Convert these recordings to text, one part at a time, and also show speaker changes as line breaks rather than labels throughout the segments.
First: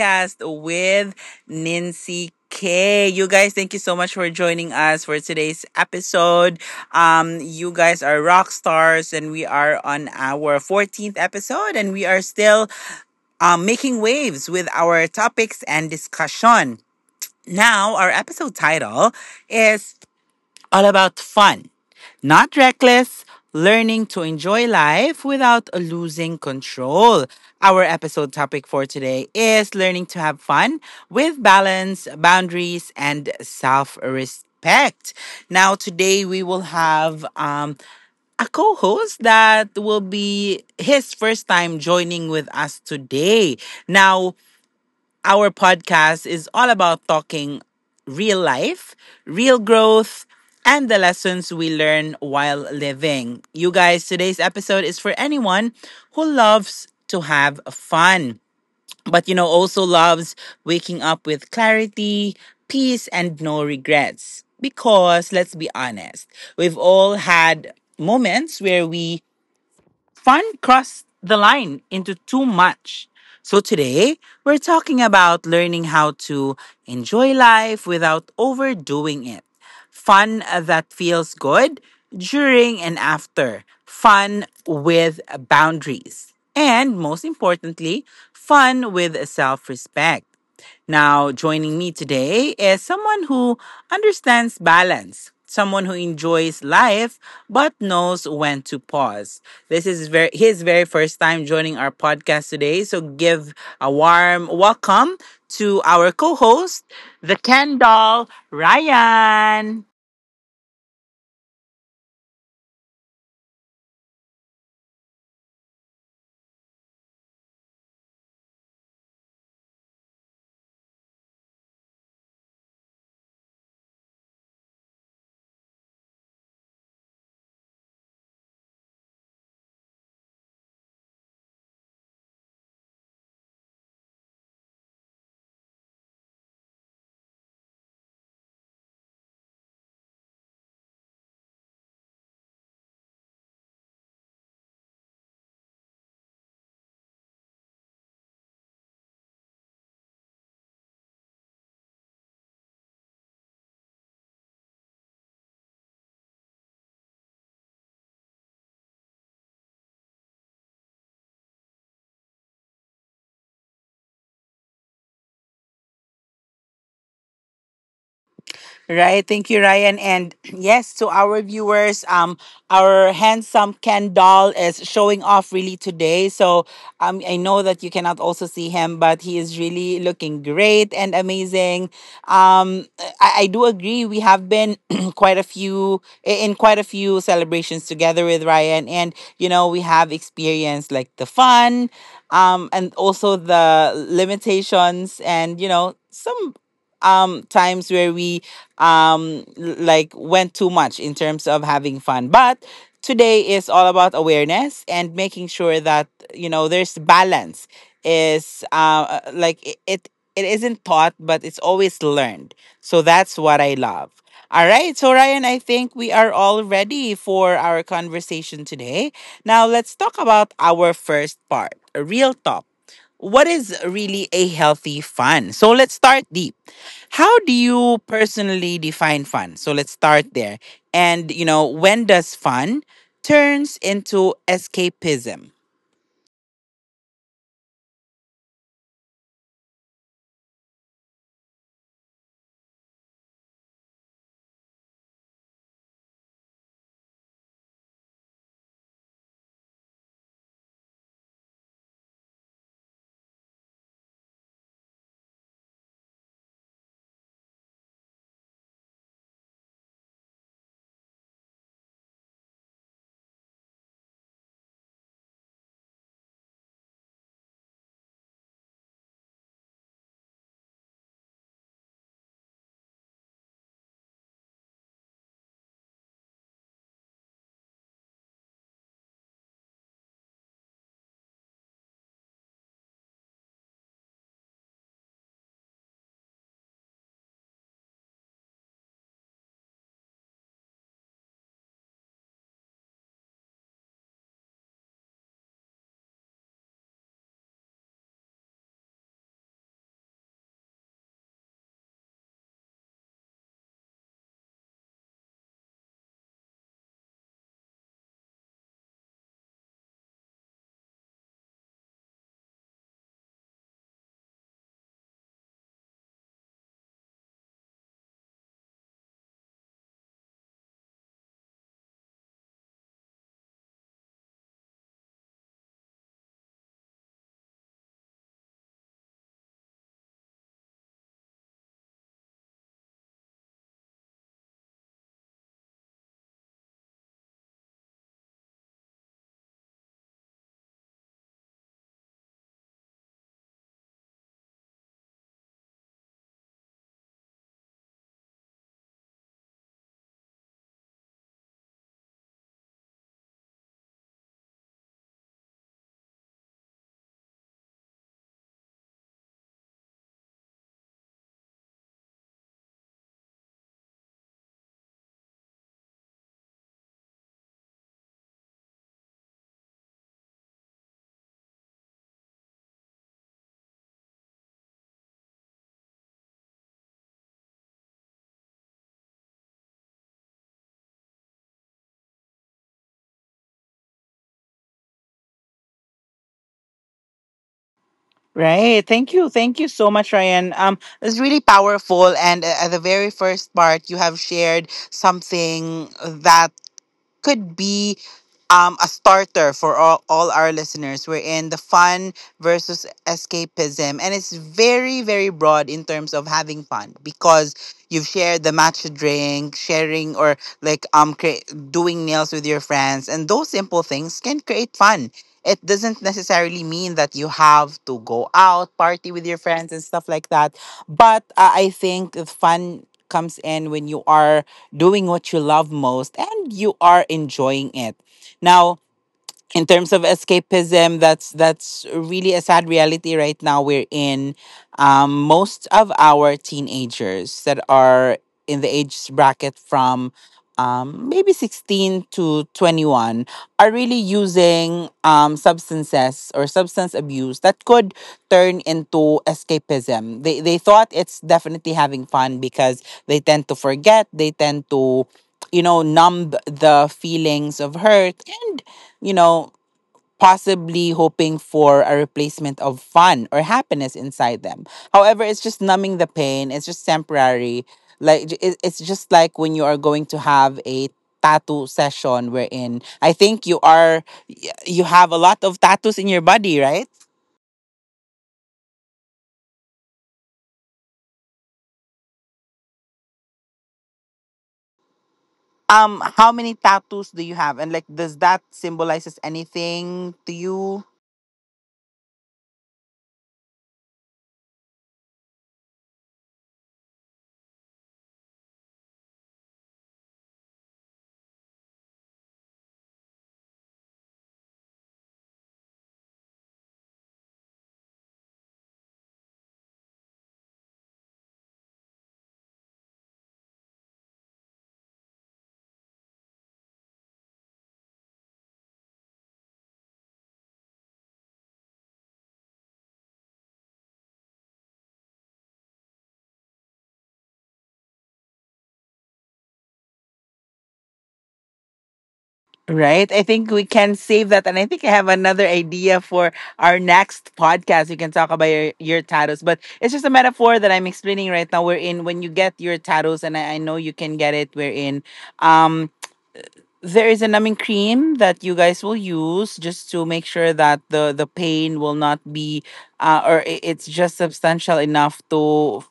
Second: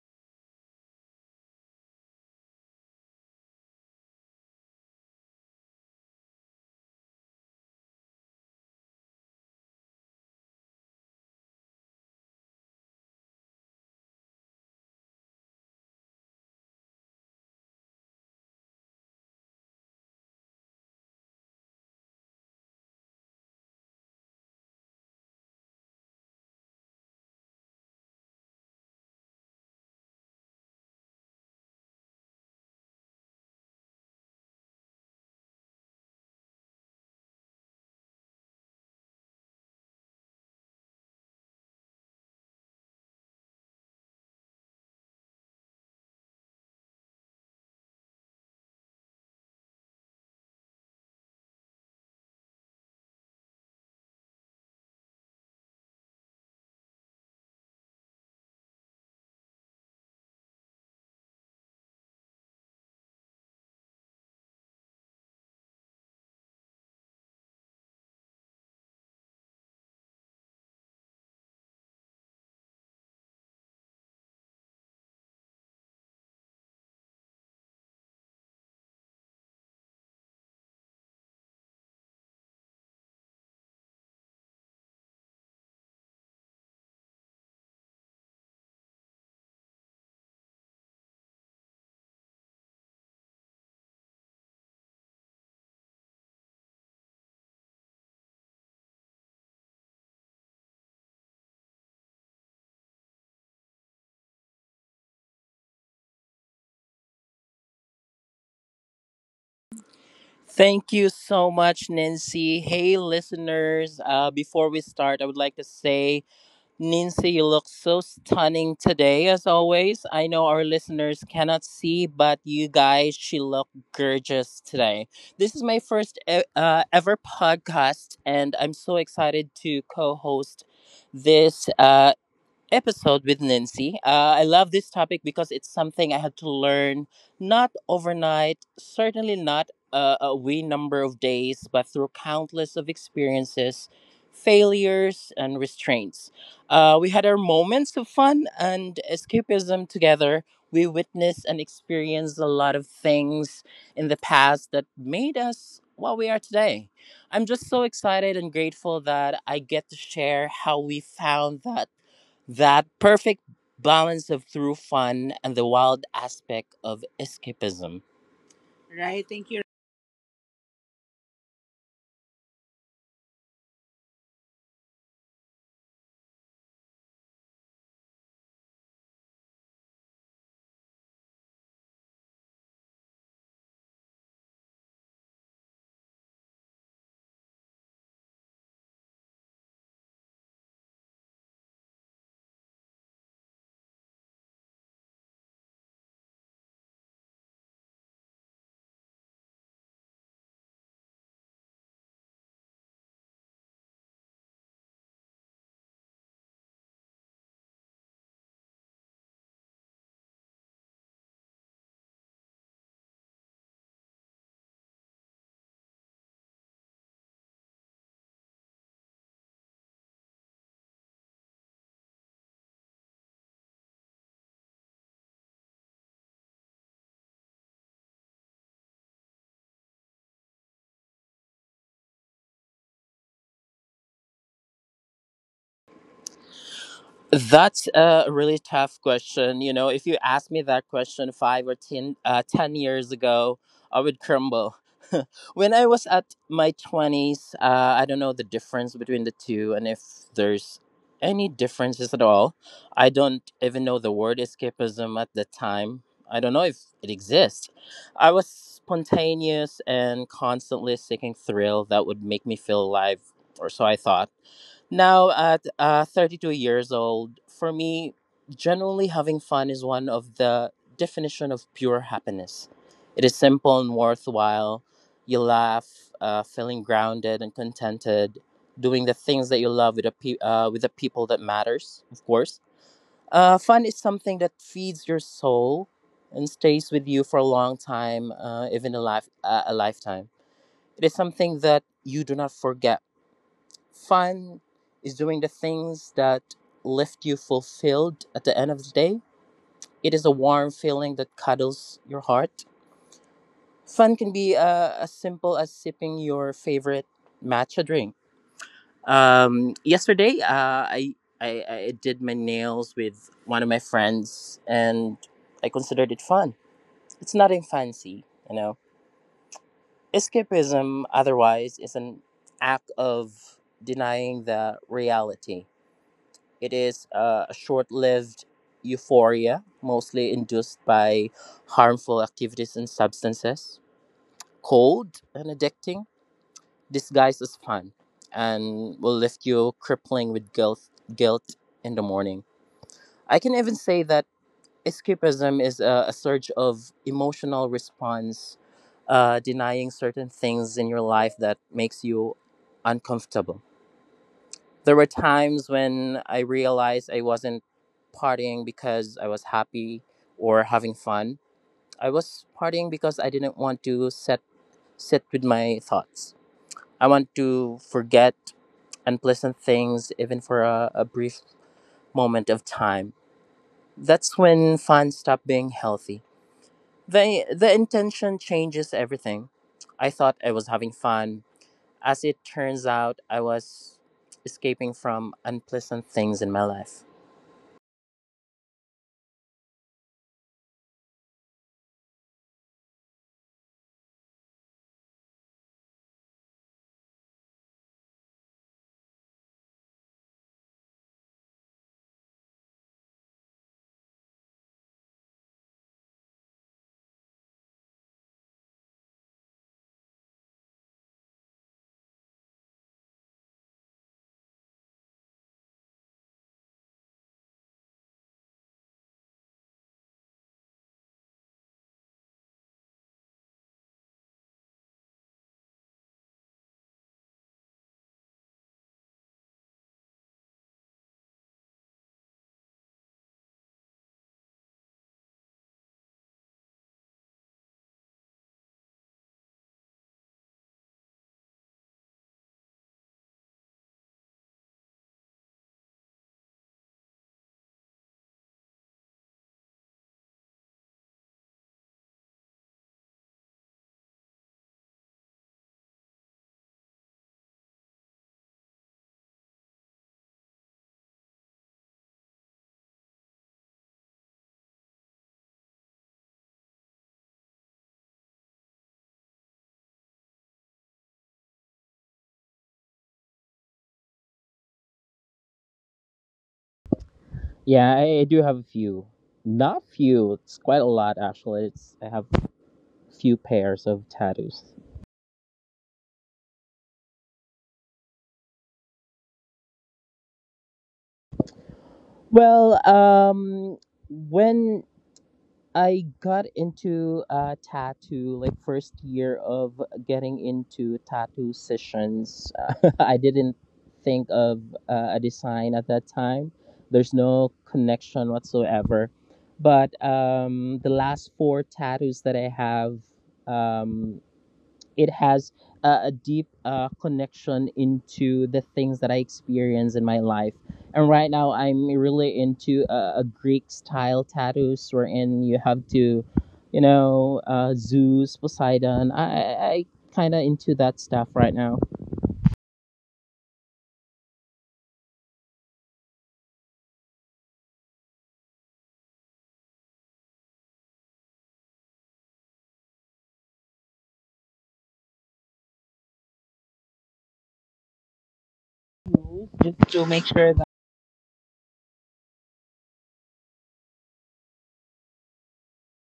Podcast with Nancy K. You guys, thank you so much for joining us for today's episode. You guys are rock stars and we are on our 14th episode and we are still making waves with our topics and discussion. Now, our episode title is all about fun, not reckless, learning to enjoy life without losing control. Our episode topic for today is learning to have fun with balance, boundaries, and self respect. Now, today we will have a co host that will be his first time joining with us today. Now, our podcast is all about talking real life, real growth, and the lessons we learn while living. You guys, today's episode is for anyone who loves to have fun, but also loves waking up with clarity, peace, and no regrets. Because let's be honest, we've all had moments where we fun crossed the line into too much. So today, we're talking about learning how to enjoy life without overdoing it. Fun that feels good during and after. Fun with boundaries. And most importantly, fun with self respect. Now, joining me today is someone who understands balance, someone who enjoys life but knows when to pause. His very first time joining our podcast today, so give a warm welcome to our co-host, the Ken doll, Ryan.
Thank you so much, Nancy. Hey, listeners. Before we start, I would like to say, Nancy, you look so stunning today, as always. I know our listeners cannot see, but you guys, she looked gorgeous today. This is my first ever podcast, and I'm so excited to co host this episode with Nancy. I love this topic because it's something I had to learn not overnight, certainly not a wee number of days, but through countless of experiences, failures, and restraints. We had our moments of fun and escapism together. We witnessed and experienced a lot of things in the past that made us what we are today. I'm just so excited and grateful that I get to share how we found that perfect balance of through fun and the wild aspect of escapism. Right?
Right.
Thank you.
Thank you, Ryan. And yes, to our viewers, our handsome Ken doll is showing off really today. So I know that you cannot also see him, but he is really looking great and amazing. Um, I do agree. We have been quite a few celebrations together with Ryan, and you know we have experienced like the fun, and also the limitations, and you know some times where we um like went too much in terms of having fun, but today is all about awareness and making sure that you know there's balance is like It isn't taught but it's always learned, so that's what I love. All right, so Ryan, I think we are all ready for our conversation today. Now let's talk about our first part, a real talk. What is really a healthy fun? So let's start deep. How do you personally define fun? So let's start there. And, you know, when does fun turns into escapism?
That's a really tough question. You know, if you asked me that question 10 years ago, I would crumble. When I was at my 20s, I don't know the difference between the two, and if there's any differences at all. I don't even know the word escapism at the time. I don't know if it exists. I was spontaneous and constantly seeking thrill that would make me feel alive, or so I thought. Now, at 32 years old, for me, generally having fun is one of the definition of pure happiness. It is simple and worthwhile. You laugh, feeling grounded and contented, doing the things that you love with the with the people that matters, of course. Fun is something that feeds your soul and stays with you for a long time, even a lifetime. It is something that you do not forget. Fun is doing the things that left you fulfilled at the end of the day. It is a warm feeling that cuddles your heart. Fun can be as simple as sipping your favorite matcha drink. Yesterday, I did my nails with one of my friends, and I considered it fun. It's nothing fancy, you know. Escapism, otherwise, is an act of denying the reality. It is a short lived euphoria, mostly induced by harmful activities and substances, cold and addicting, disguised as fun, and will lift you crippling with guilt, guilt in the morning. I can even say that escapism is a surge of emotional response, denying certain things in your life that makes you uncomfortable. There were times when I realized I wasn't partying because I was happy or having fun. I was partying because I didn't want to sit with my thoughts. I want to forget unpleasant things even for a brief moment of time. That's when fun stopped being healthy. The intention changes everything. I thought I was having fun. As it turns out, I was escaping from unpleasant things in my life.
Right. Thank you. Thank you so much, Ryan. It's really powerful. And at the very first part, you have shared something that could be a starter for all our listeners. We're in the fun versus escapism. And it's very, very broad in terms of having fun because you've shared the matcha drink, sharing, or like doing nails with your friends. And those simple things can create fun. It doesn't necessarily mean that you have to go out, party with your friends, and stuff like that. But I think the fun comes in when you are doing what you love most, and you are enjoying it. Now, in terms of escapism, that's really a sad reality right now. We're in most of our teenagers that are in the age bracket from maybe 16 to 21 are really using substances or substance abuse that could turn into escapism. They thought it's definitely having fun because they tend to forget. They tend to, you know, numb the feelings of hurt and, you know, possibly hoping for a replacement of fun or happiness inside them. However, it's just numbing the pain, it's just temporary. It's just like when you are going to have a tattoo session, wherein I think you you have a lot of tattoos in your body, right?
Yeah, I do have a few. Not few, it's quite a lot actually. It's I have few pairs of tattoos.
Um, how many tattoos do you have, and like does that symbolizes anything to you?
Well, when I got into tattoo, like first year of getting into tattoo sessions, I didn't think of a design at that time. There's no connection whatsoever. But the last four tattoos that I have, um it has a deep connection into the things that I experience in my life. And right now, I'm really into a Greek style tattoos, wherein you have to, you know, Zeus, Poseidon. I kind of into that stuff right now.
Right. I think we can save that. And I think I have another idea for our next podcast. We can talk about your tattoos. But it's just a metaphor that I'm explaining right now. We're in when you get your tattoos, and I know you can get it. We're in. Um, there is a numbing cream that you guys will use
Just
just
to
to
make
make
sure
sure
that.
that the pain will not be or it's just substantial enough to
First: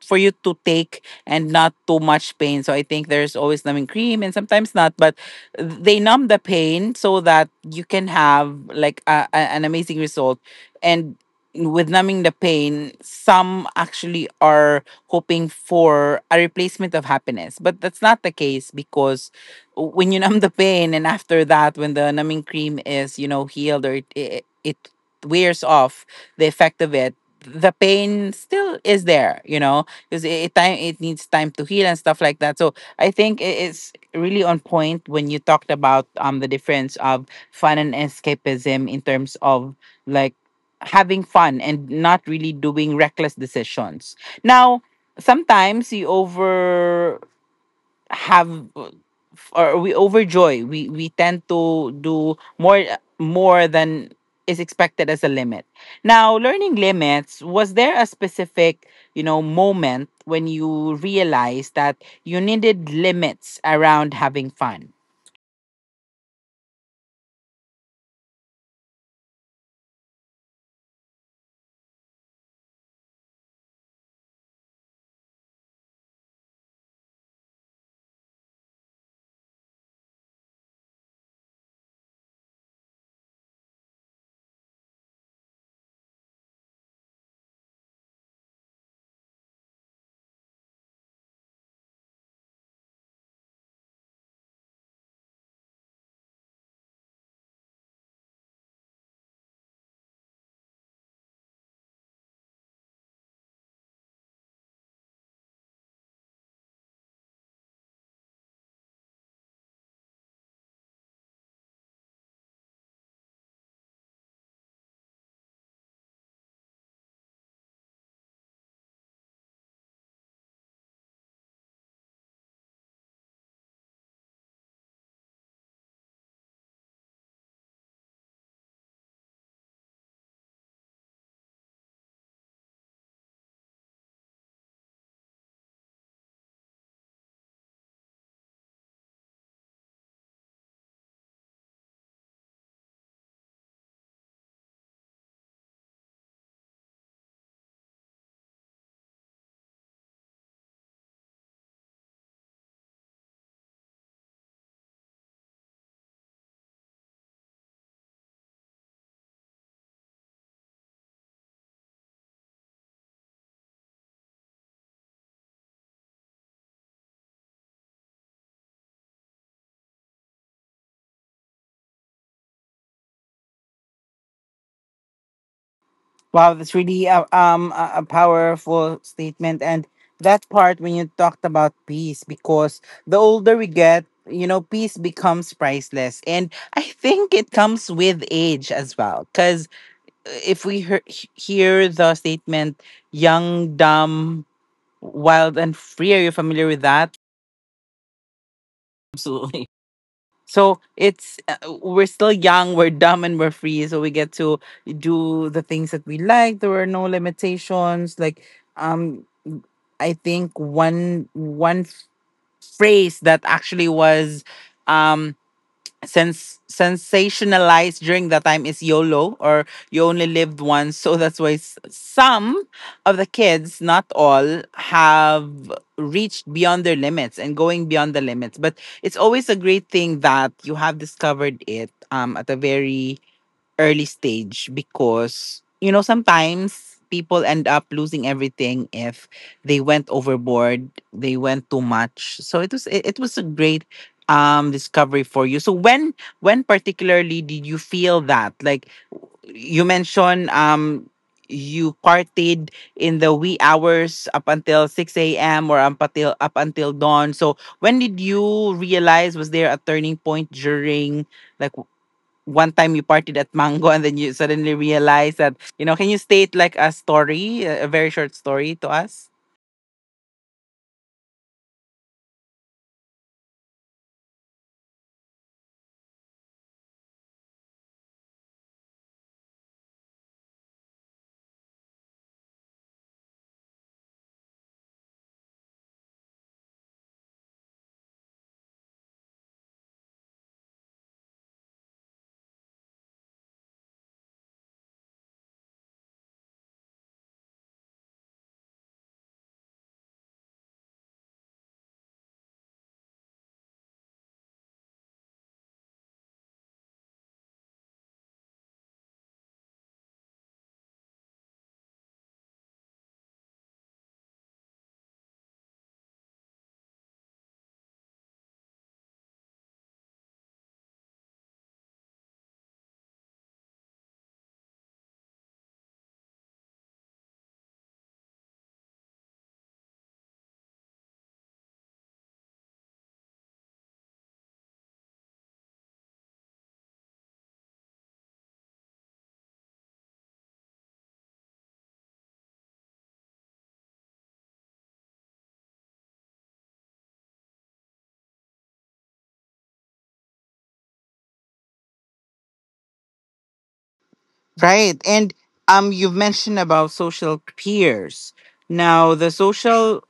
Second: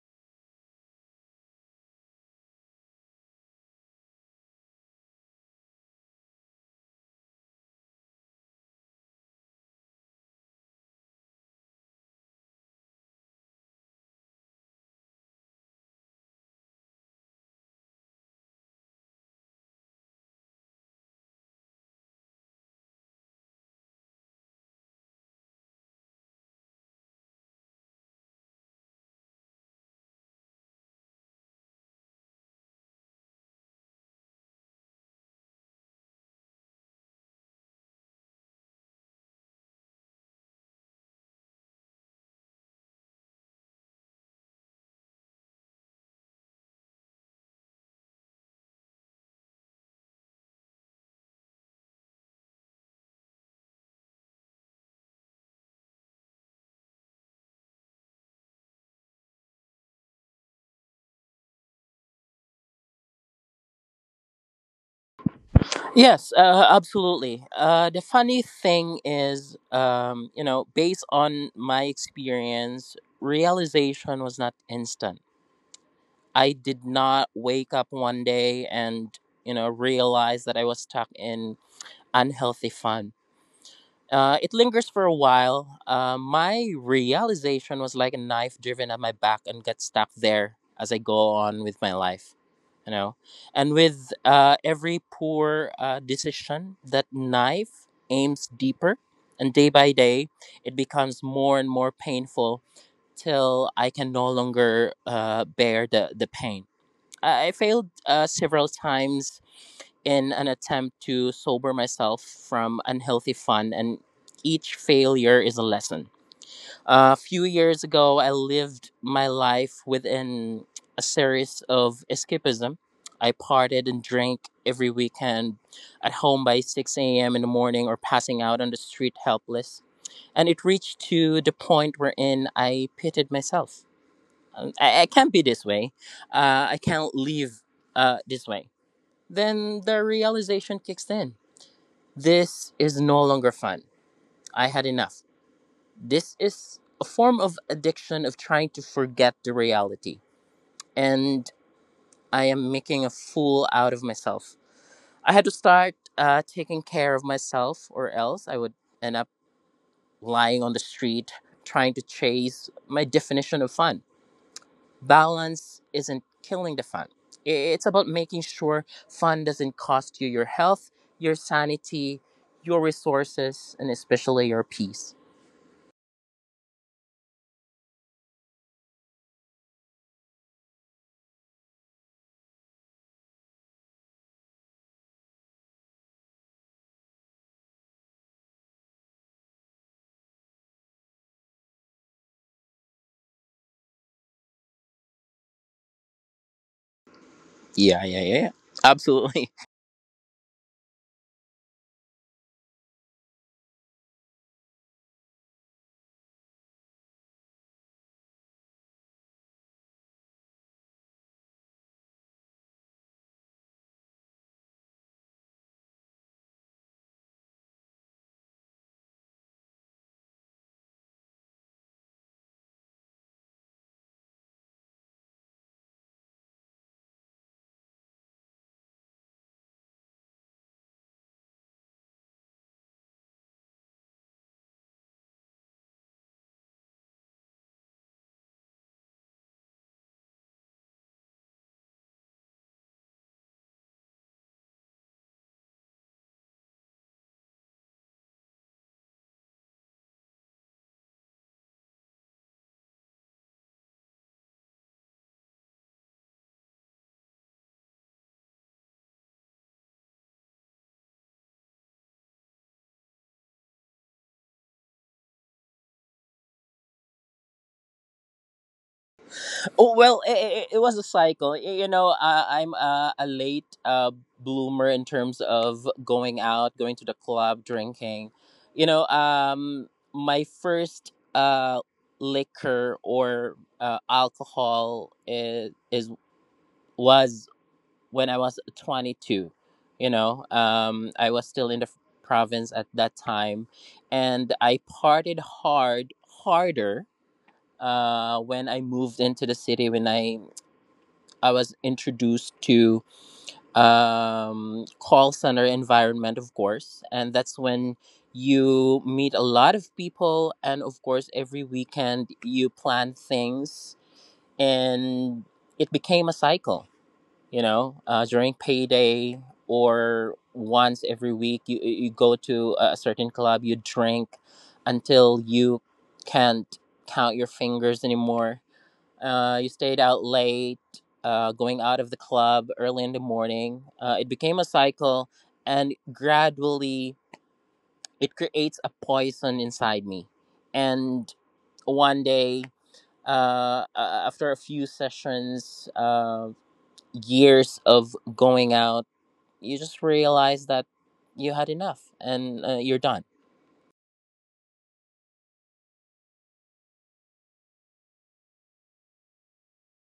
for you to take and not too much pain. So I think there's always numbing cream and sometimes not, but they numb the pain so that you can have like an amazing result. And with numbing the pain, some actually are hoping for a replacement of happiness, but that's not the case. Because when you numb the pain, and after that when the numbing cream is, you know, healed, or it wears off, the effect of it, the pain still is there, you know, because it needs time to heal and stuff like that. So I think it's really on point when you talked about the difference of fun and escapism in terms of like having fun and not really doing reckless decisions. Now sometimes you over have, or we overjoy. We tend to do more than is expected as a limit. Now, learning limits, was there a specific, you know, moment when you realized that you needed limits around having fun?
Yes, absolutely. The funny thing is, you know, based on my experience, realization was not instant. I did not wake up one day and, you know, realize that I was stuck in unhealthy fun. It lingers for a while. My realization was like a knife driven at my back and got stuck there as I go on with my life, you know. And with every poor decision, that knife aims deeper. And day by day, it becomes more and more painful till I can no longer bear the pain. I failed several times in an attempt to sober myself from unhealthy fun, and each failure is a lesson. A few years ago, I lived my life within a series of escapism. I partied and drank every weekend at home by 6 a.m. in the morning or passing out on the street helpless. And it reached to the point wherein I pitted myself. I can't be this way. I can't live this way. Then the realization kicks in. This is no longer fun. I had enough. This is a form of addiction of trying to forget the reality. And I am making a fool out of myself. I had to start taking care of myself, or else I would end up lying on the street trying to chase my definition of fun. Balance isn't killing the fun. It's about making sure fun doesn't cost you your health, your sanity, your resources, and especially your peace.
Wow, that's really a powerful statement, and that part when you talked about peace, because the older we get, you know, peace becomes priceless, and I think it comes with age as well, because if we hear the statement young, dumb, wild, and free, are you familiar with that?
Yeah, yeah, yeah, yeah. Absolutely.
Absolutely. So it's we're still young, we're dumb, and we're free. So we get to do the things that we like. There are no limitations. Like um, I think one phrase that actually was. Um sensationalized during that time is YOLO, or you only lived once. So that's why some of the kids, not all, have reached beyond their limits and going beyond the limits. But it's always a great thing that you have discovered it, at a very early stage, because you know sometimes people end up losing everything if they went overboard, they went too much. So it was it was a great discovery for you. So when particularly did you feel that, like you mentioned, you partied in the wee hours up until 6 a.m., or up until dawn? So when did you realize, was there a turning point during like one time you partied at Mango and then you suddenly realize that, you know, can you state like a story, a very short story to us?
Oh, well, it was a cycle. You know, I'm a late bloomer in terms of going out, going to the club, drinking. You know, my first liquor or alcohol is was when I was 22. You know, I was still in the province at that time, and I partied hard, harder when I moved into the city. When I was introduced to call center environment, of course, and that's when you meet a lot of people, and of course, every weekend you plan things, and it became a cycle, you know, during payday or once every week, you go to a certain club, you drink until you can't count your fingers anymore. You stayed out late, going out of the club early in the morning. It became a cycle, and gradually it creates a poison inside me. And one day, after a few sessions, years of going out, you just realize that you had enough and you're done.
Right. And you've mentioned about social peers. Now, the social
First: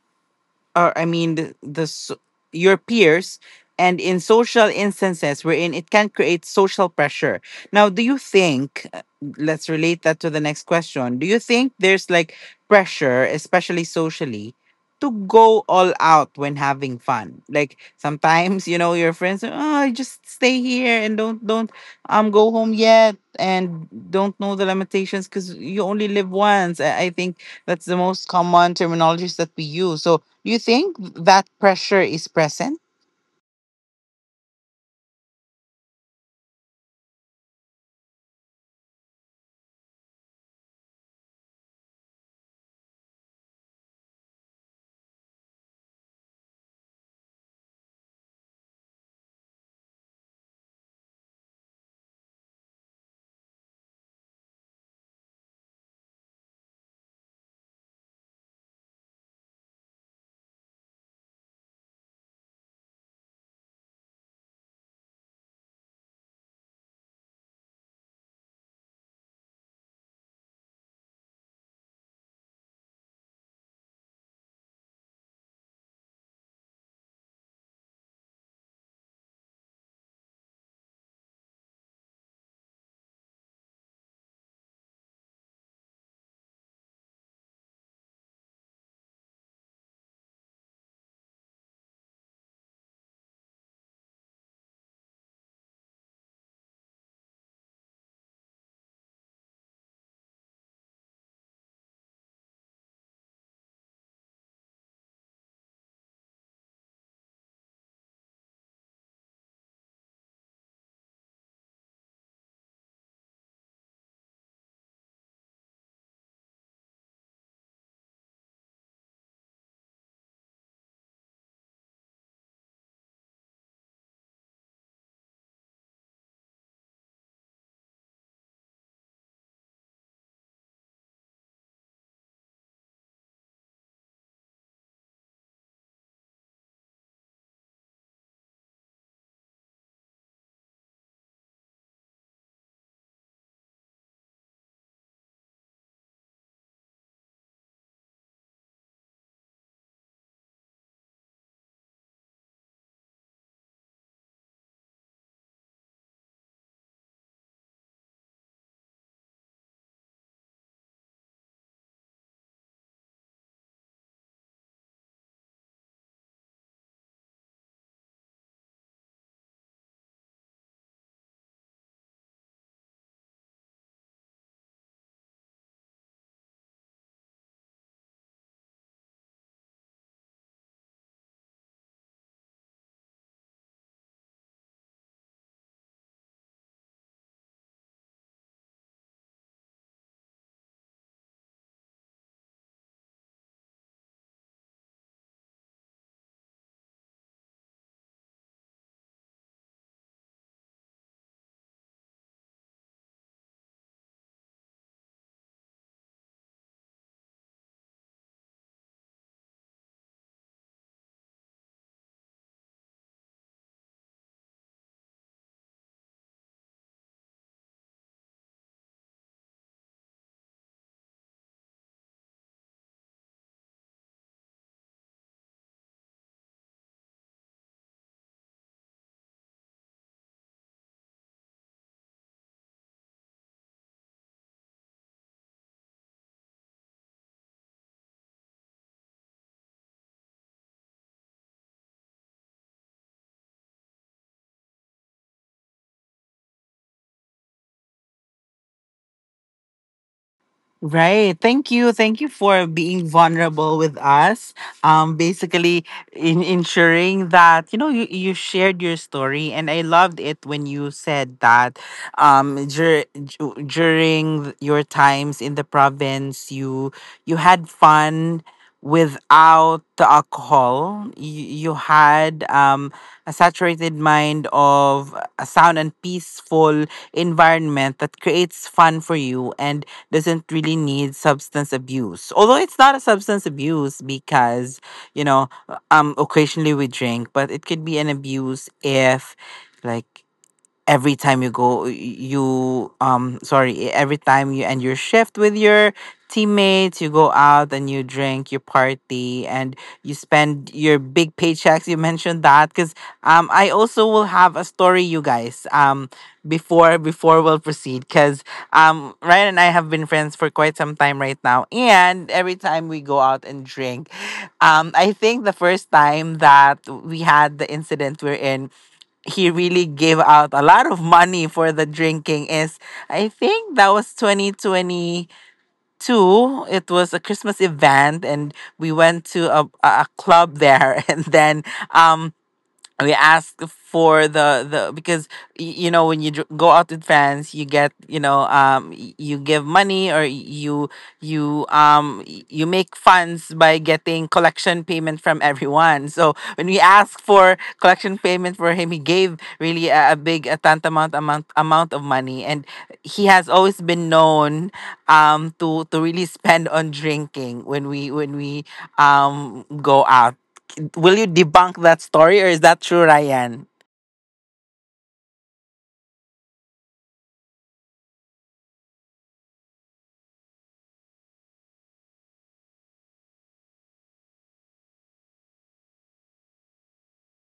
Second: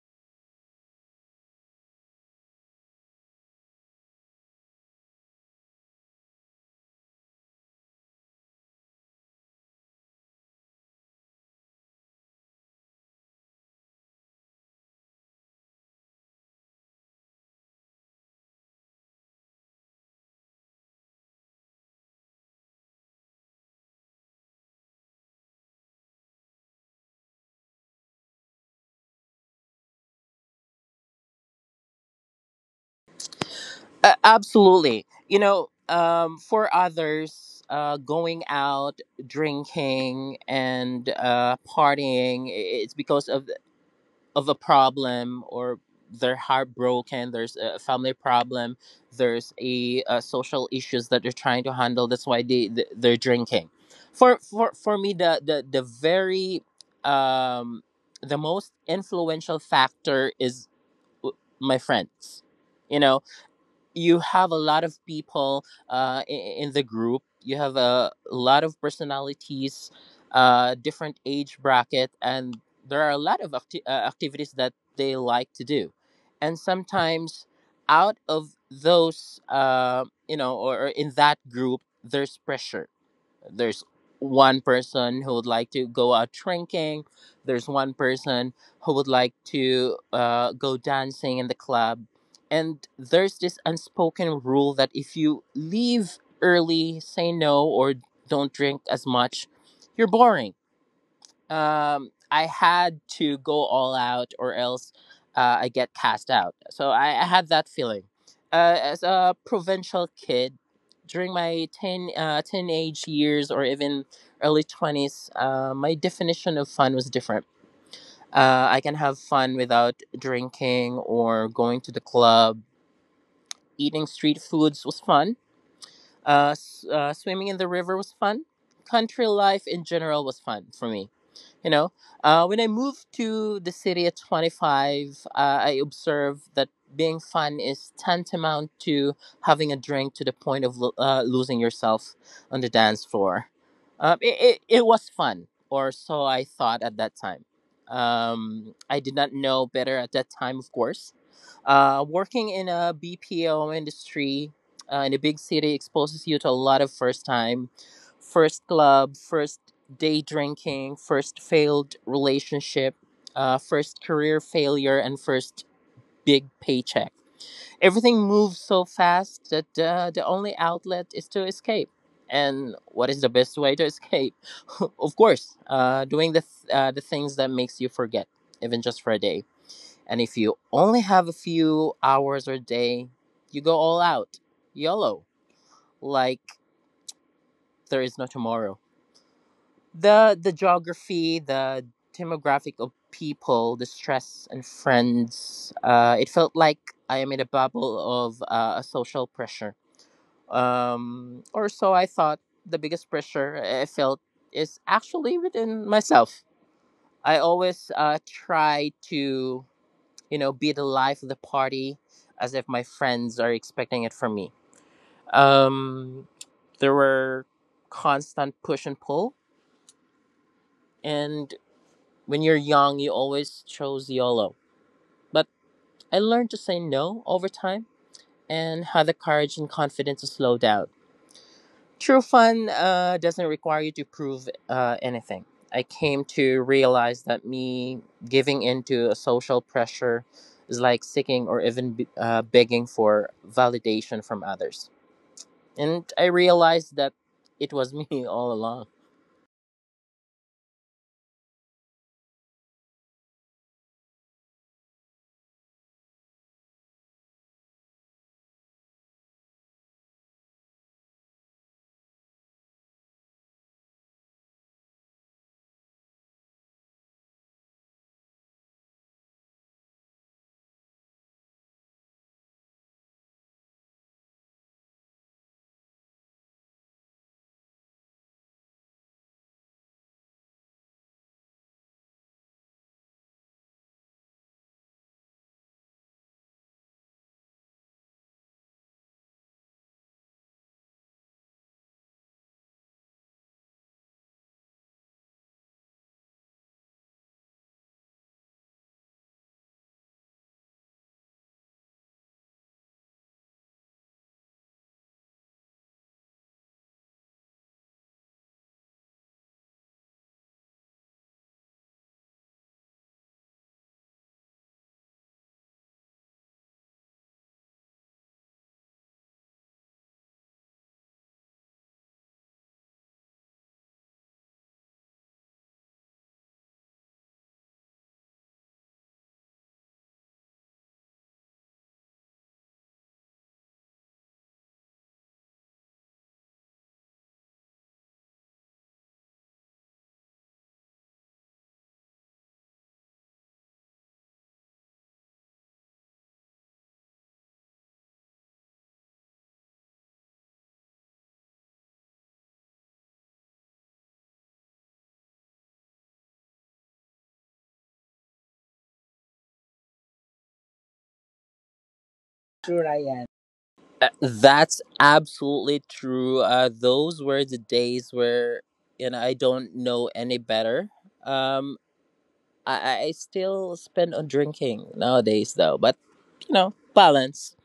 Or I mean, the s- your peers, and in social instances wherein it can create social pressure. Now, do you think? Let's relate that to the next question. Do you think there's like pressure, especially socially, to go all out when having fun, like sometimes you know your friends are, oh, just stay here and don't go home yet and don't know the limitations because you only live once. I think that's the most common terminologies that we use. So you think that pressure is present?
Absolutely. You know, for others, going out, drinking, and partying, it's because of a problem, or they're heartbroken, there's a family problem, there's a social issues that they're trying to handle. That's why they're drinking. For me, the very um the most influential factor is my friends, you know. You have a lot of people, in the group. You have a lot of personalities, different age bracket, and there are a lot of activities that they like to do. And sometimes, out of those, you know, or in that group, there's pressure. There's one person who would like to go out drinking. There's one person who would like to go dancing in the club. And there's this unspoken rule that if you leave early, say no, or don't drink as much, you're boring. I had to go all out, or else I get cast out. So I had that feeling as a provincial kid during my 10 teenage years or even early 20s. My definition of fun was different. I can have fun without drinking or going to the club. Eating street foods was fun. Swimming in the river was fun. Country life in general was fun for me. You know, when I moved to the city at 25, I observed that being fun is tantamount to having a drink to the point of losing yourself on the dance floor. It was fun, or so I thought at that time. I did not know better at that time, of course. Working in a BPO industry in a big city exposes you to a lot of first time, first club, first day drinking, first failed relationship, first career failure, and first big paycheck. Everything moves so fast that the only outlet is to escape. And what is the best way to escape? Of course, doing the things that makes you forget, even just for a day. And if you only have a few hours or day, you go all out, YOLO, like there is no tomorrow. The geography, the demographic of people, the stress and friends. It felt like I am in a bubble of a social pressure. Or so I thought. The biggest pressure I felt is actually within myself. I always try to be the life of the party, as if my friends are expecting it from me. Um, there were constant push and pull, and when you're young you always chose YOLO. But I learned to say no over time and had the courage and confidence to slow down. True fun doesn't require you to prove anything. I came to realize that me giving into a social pressure is like seeking or even begging for validation from others. And I realized that it was me all along.
Right. Thank you. Thank you for being vulnerable with us. Basically in ensuring that, you know, you shared your story and I loved it when you said that during your times in the province you had fun without the alcohol. You had a saturated mind of a sound and peaceful environment that creates fun for you and doesn't really need substance abuse. Although it's not a substance abuse because, you know, occasionally we drink, but it could be an abuse if like every time you go every time you end your shift with your teammates, you go out and you drink, you party, and you spend your big paychecks you mentioned that. Because I also will have a story, you guys. Before we'll proceed, because Ryan and I have been friends for quite some time right now, and every time we go out and drink, I think the first time that we had the incident, we're in he really gave out a lot of money for the drinking is I think that was 2022. It was a Christmas event and we went to a club there and then um we ask for the because you know when you go out with fans you get, you give money, or you make funds by getting collection payment from everyone. So when we asked for collection payment for him, he gave really a big a tantamount amount of money. And he has always been known to really spend on drinking when we go out. Will you debunk that story, or is that true, Ryan?
That's absolutely true. Those were the days where, you know, I don't know any better. Um, I still spend on drinking nowadays though, but you know, balance.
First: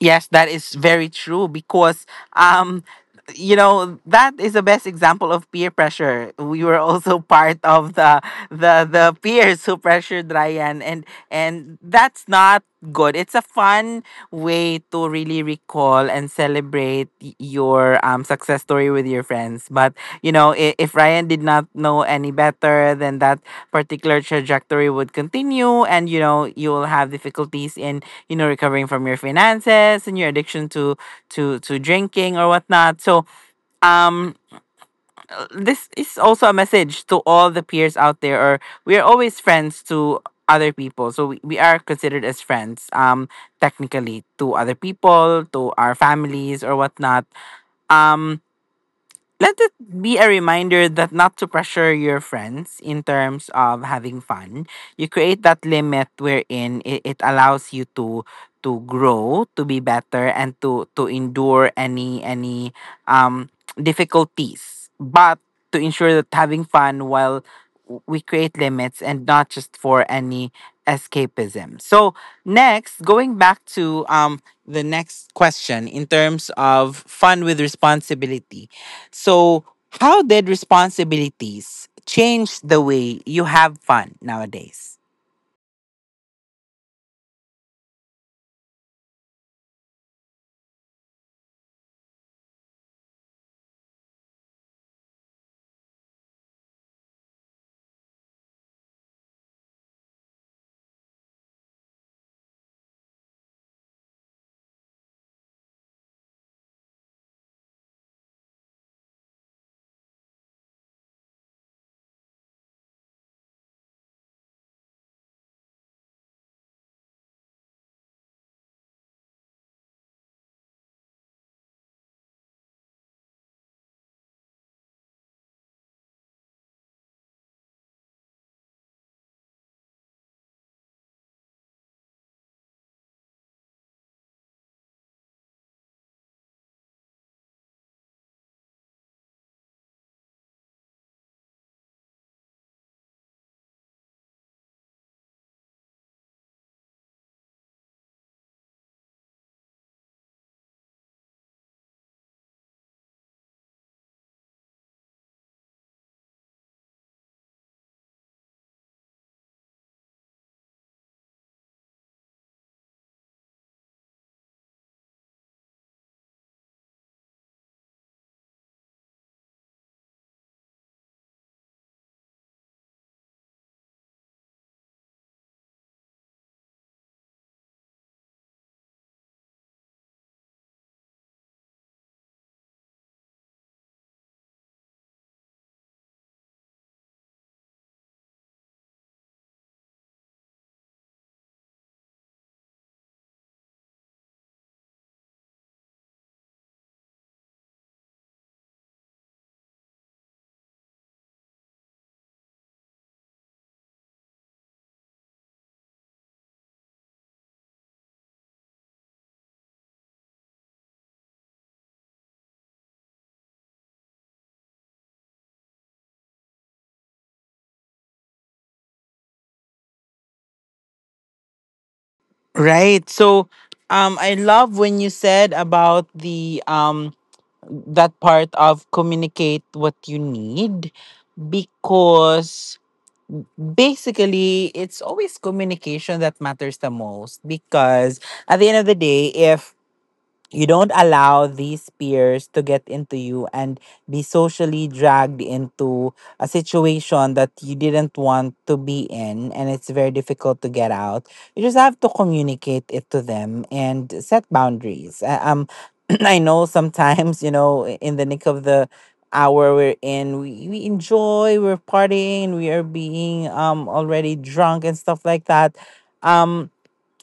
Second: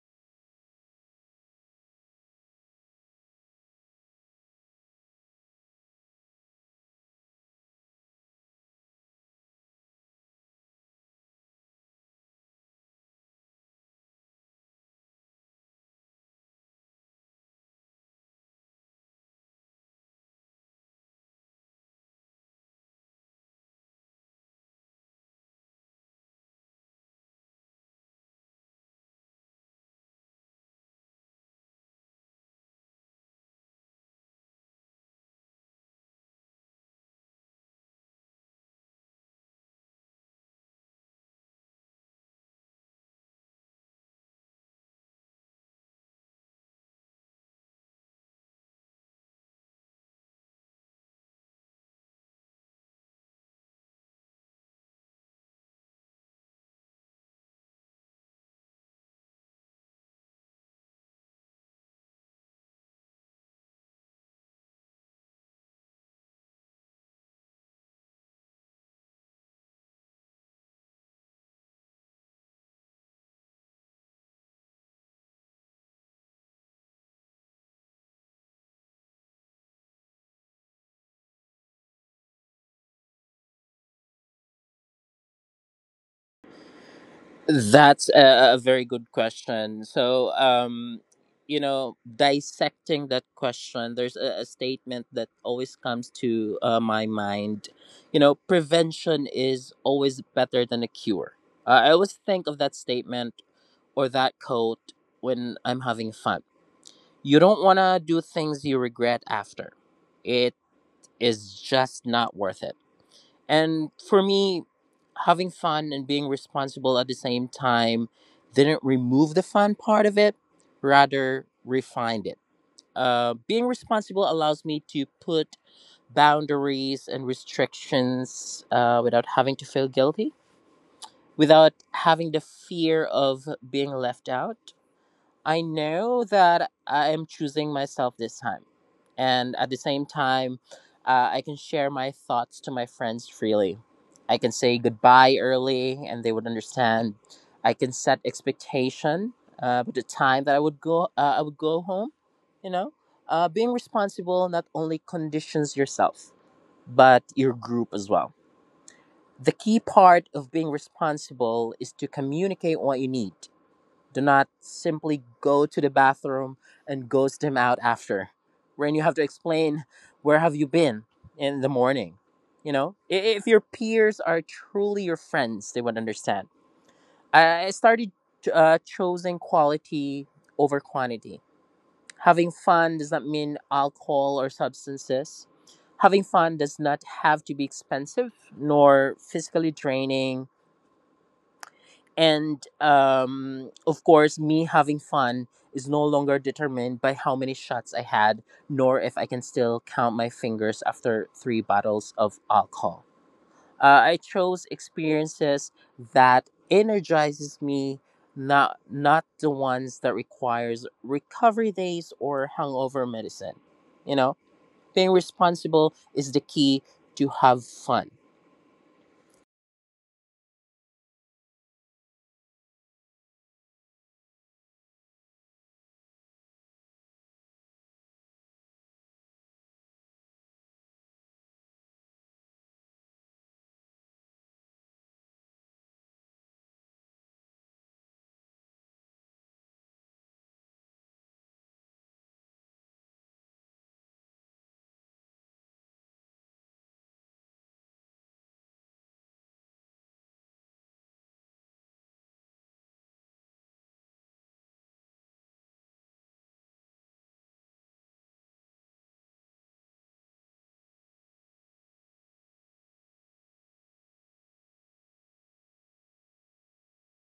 Yes, that is very true, because um that is the best example of peer pressure. We were also part of the peers who pressured Ryan, and that's not good. It's a fun way to really recall and celebrate your success story with your friends. But if Ryan did not know any better, then that particular trajectory would continue, and, you will have difficulties in recovering from your finances and your addiction to drinking or whatnot. So, um this is also a message to all the peers out there, or we are always friends to other people, so we are considered as friends, technically, to other people, to our families or whatnot. um Let it be a reminder that not to pressure your friends in terms of having fun. You create that limit wherein it allows you to grow, to be better, and to endure any um difficulties. But to ensure that having fun while we create limits and not just for any escapism. So next, going back to the next question in terms of fun with responsibility. So, how did responsibilities change the way you have fun nowadays?
That's a very good question. So, you know, dissecting that question, there's a statement that always comes to my mind. You know, prevention is always better than a cure. I always think of that statement or that quote when I'm having fun. You don't want to do things you regret after. It is just not worth it. And for me, having fun and being responsible at the same time didn't remove the fun part of it, rather, refined it. Being responsible allows me to put boundaries and restrictions without having to feel guilty, without having the fear of being left out. I know that I am choosing myself this time. And at the same time, I can share my thoughts to my friends freely. I can say goodbye early and they would understand. I can set expectation about the time that I would go home, you know. Being responsible not only conditions yourself, but your group as well. The key part of being responsible is to communicate what you need. Do not simply go to the bathroom and ghost him out after, when you have to explain where have you been in the morning. You know, if your peers are truly your friends, they would understand. I started choosing quality over quantity. Having fun does not mean alcohol or substances. Having fun does not have to be expensive nor physically draining, and of course, me having fun is no longer determined by how many shots I had, nor if I can still count my fingers after three bottles of alcohol. I chose experiences that energizes me, not the ones that requires recovery days or hangover medicine. You know, being responsible is the key to have fun.
Right. So, I love when you said about the that part of communicate what you need, because basically it's always communication that matters the most, because at the end of the day, if you don't allow these peers to get into you and be socially dragged into a situation that you didn't want to be in, and it's very difficult to get out, you just have to communicate it to them and set boundaries. I know sometimes, in the nick of the hour we're in, we enjoy, we're partying, we are being already drunk and stuff like that. um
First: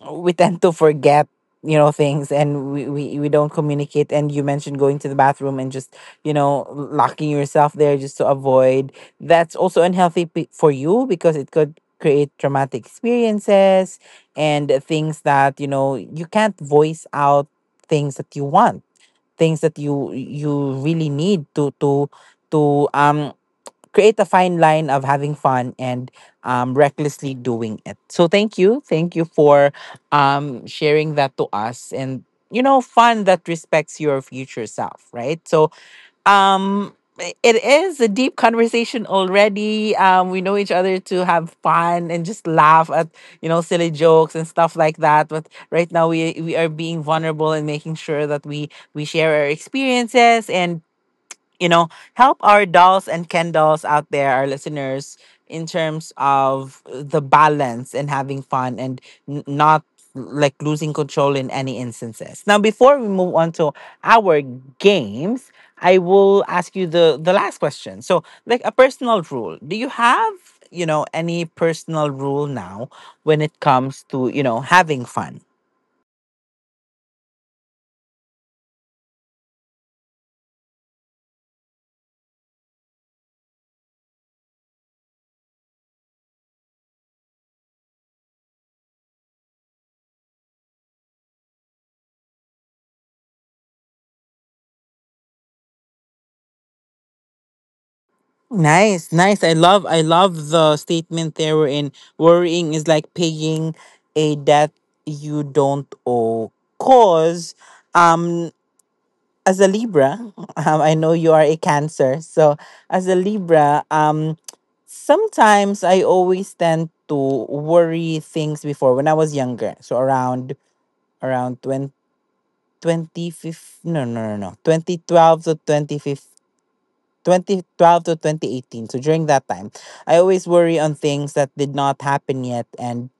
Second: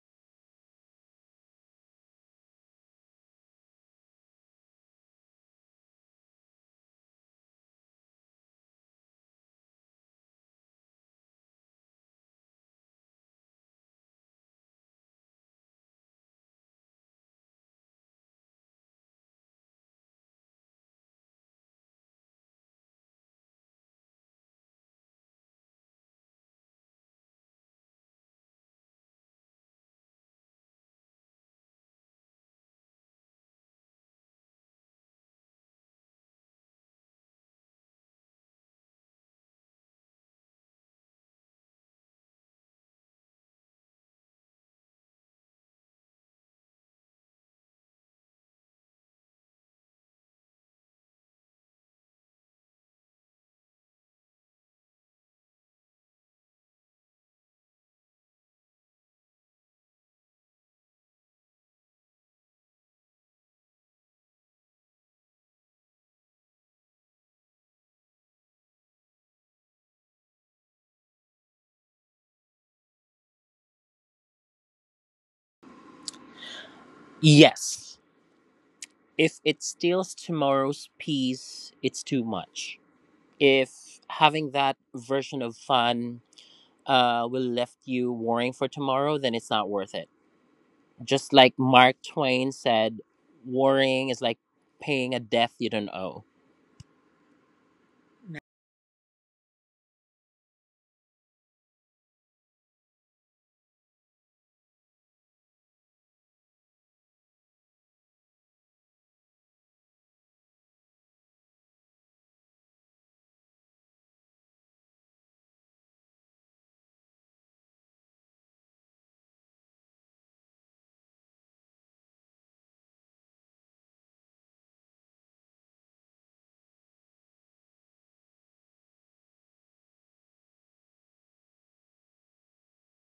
we tend to forget, things, and we don't communicate. And you mentioned going to the bathroom and just, locking yourself there just to avoid. That's also unhealthy, for you, because it could create traumatic experiences and things that you know you can't voice out, things that you want, things that you really need to to create a fine line of having fun and, recklessly doing it. So thank you for, sharing that to us, and, fun that respects your future self, right? So, um, it is a deep conversation already. We know each other to have fun and just laugh at, silly jokes and stuff like that. But right now we are being vulnerable and making sure that we share our experiences, and, you know, help our dolls and Ken dolls out there, our listeners, in terms of the balance and having fun and not like losing control in any instances. Now, before we move on to our games, I will ask you the last question. So, like a personal rule, do you have any personal rule now, when it comes to, having fun?
Yes. If it steals tomorrow's peace, it's too much. If having that version of fun will left you worrying for tomorrow, then it's not worth it. Just like Mark Twain said, worrying is like paying a debt you don't owe.
Nice, nice. I love the statement there, we in worrying is like paying a debt you don't owe. 'Cause, um as a Libra, I know you are a Cancer. So as a Libra, sometimes I always tend to worry things before when I was younger. So around 20, 2015, no, no, no, no, 2012 to 2015, 2012 to 2018. So during that time, I always worry on things that did not happen yet, and,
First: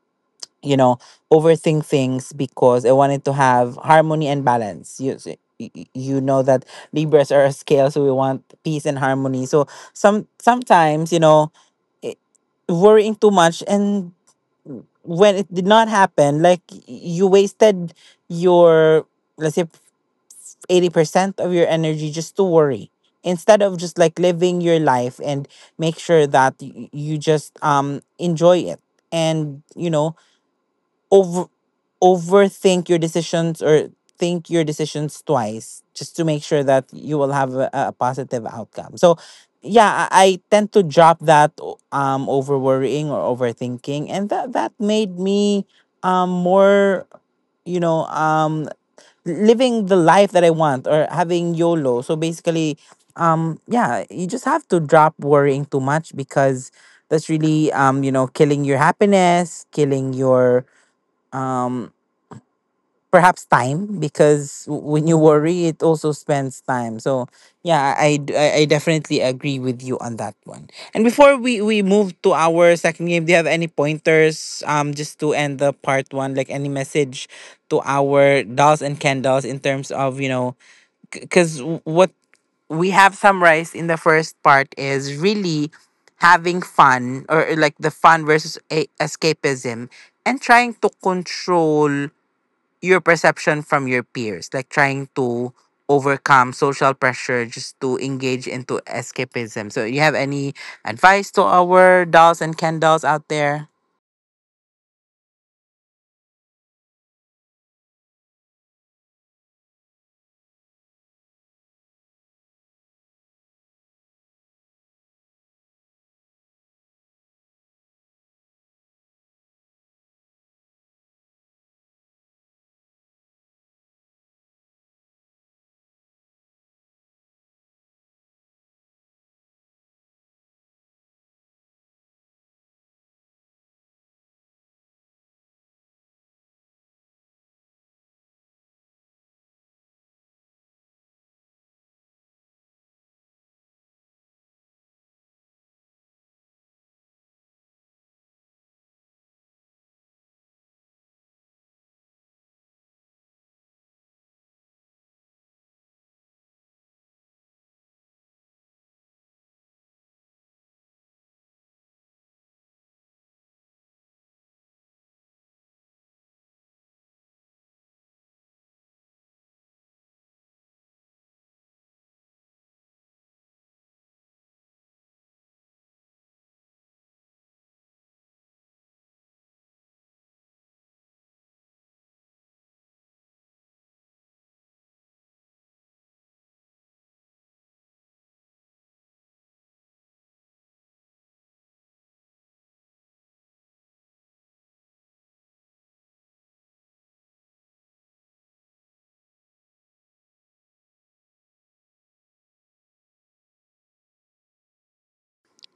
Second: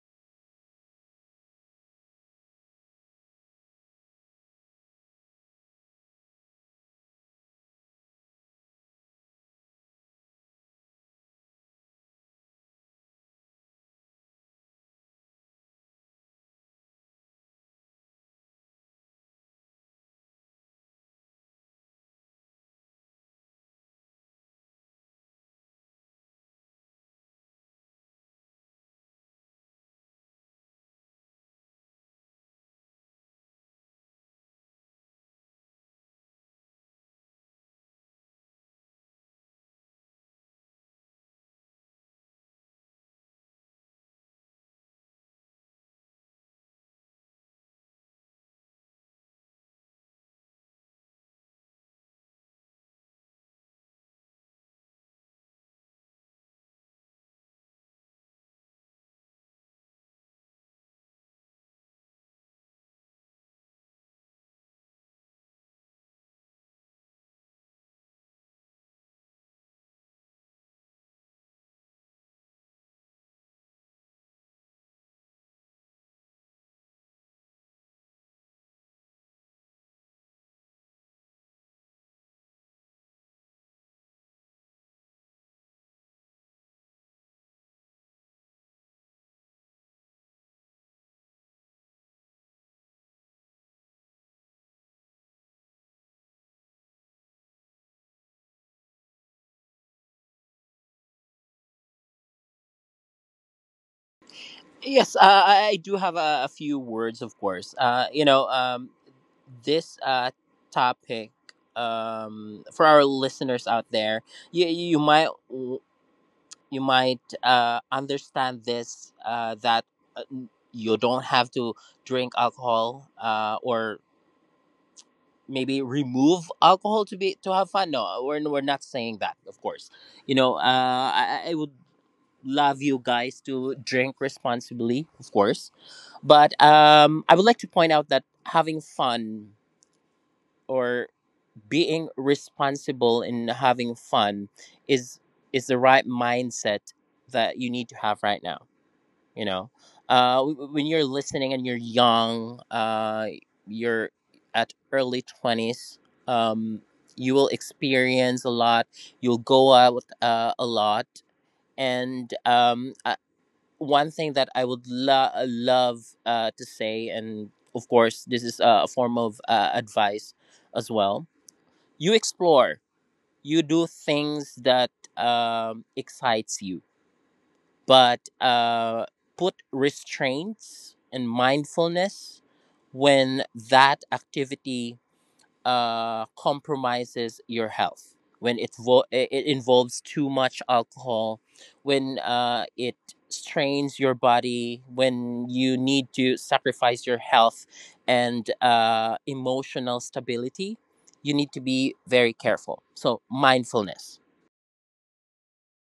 you know, overthink things because I wanted to have harmony and balance. You, s- y- y- you know that Libras are a scale, so we want peace and harmony. So sometimes, i- worrying too much, and when it did not happen, like you wasted your, let's say, 80% of your energy just to worry instead of just like living your life and make sure that you just enjoy it, and over overthink your decisions, or think your decisions twice just to make sure that you will have a positive outcome. So, yeah, I tend to drop that over worrying or overthinking, and that made me more, you know um living the life that I want, or having YOLO. So basically, yeah, you just have to drop worrying too much, because that's really, killing your happiness, killing your, um perhaps, time, because when you worry it also spends time. So, yeah, I definitely agree with you on that one. And before we move to our second game, do you have any pointers, just to end the part one, like any message to our dolls and Ken dolls in terms of, because what we have summarized in the first part is really having fun, or like the fun versus escapism, and trying to control your perception from your peers, like trying to overcome social pressure just to engage into escapism. So you have any advice to our dolls and Ken dolls out there?
Yes, I do have a few words, of course. You know, this topic, for our listeners out there, you you might w- you might understand this that, you don't have to drink alcohol or maybe remove alcohol to be to have fun. No, we're, we're not saying that, of course. You know, I would love you guys to drink responsibly, of course, but I would like to point out that having fun or being responsible in having fun is the right mindset that you need to have right now. You know, when you're listening and you're young, you're at early 20s. um you will experience a lot. You'll go out a lot, and one thing that love to say, and of course this is a form of advice as well. You explore, you do things that excites you, but put restraints and mindfulness when that activity compromises your health, when it involves too much alcohol, when it strains your body, when you need to sacrifice your health and emotional stability. You need to be very careful. So, mindfulness.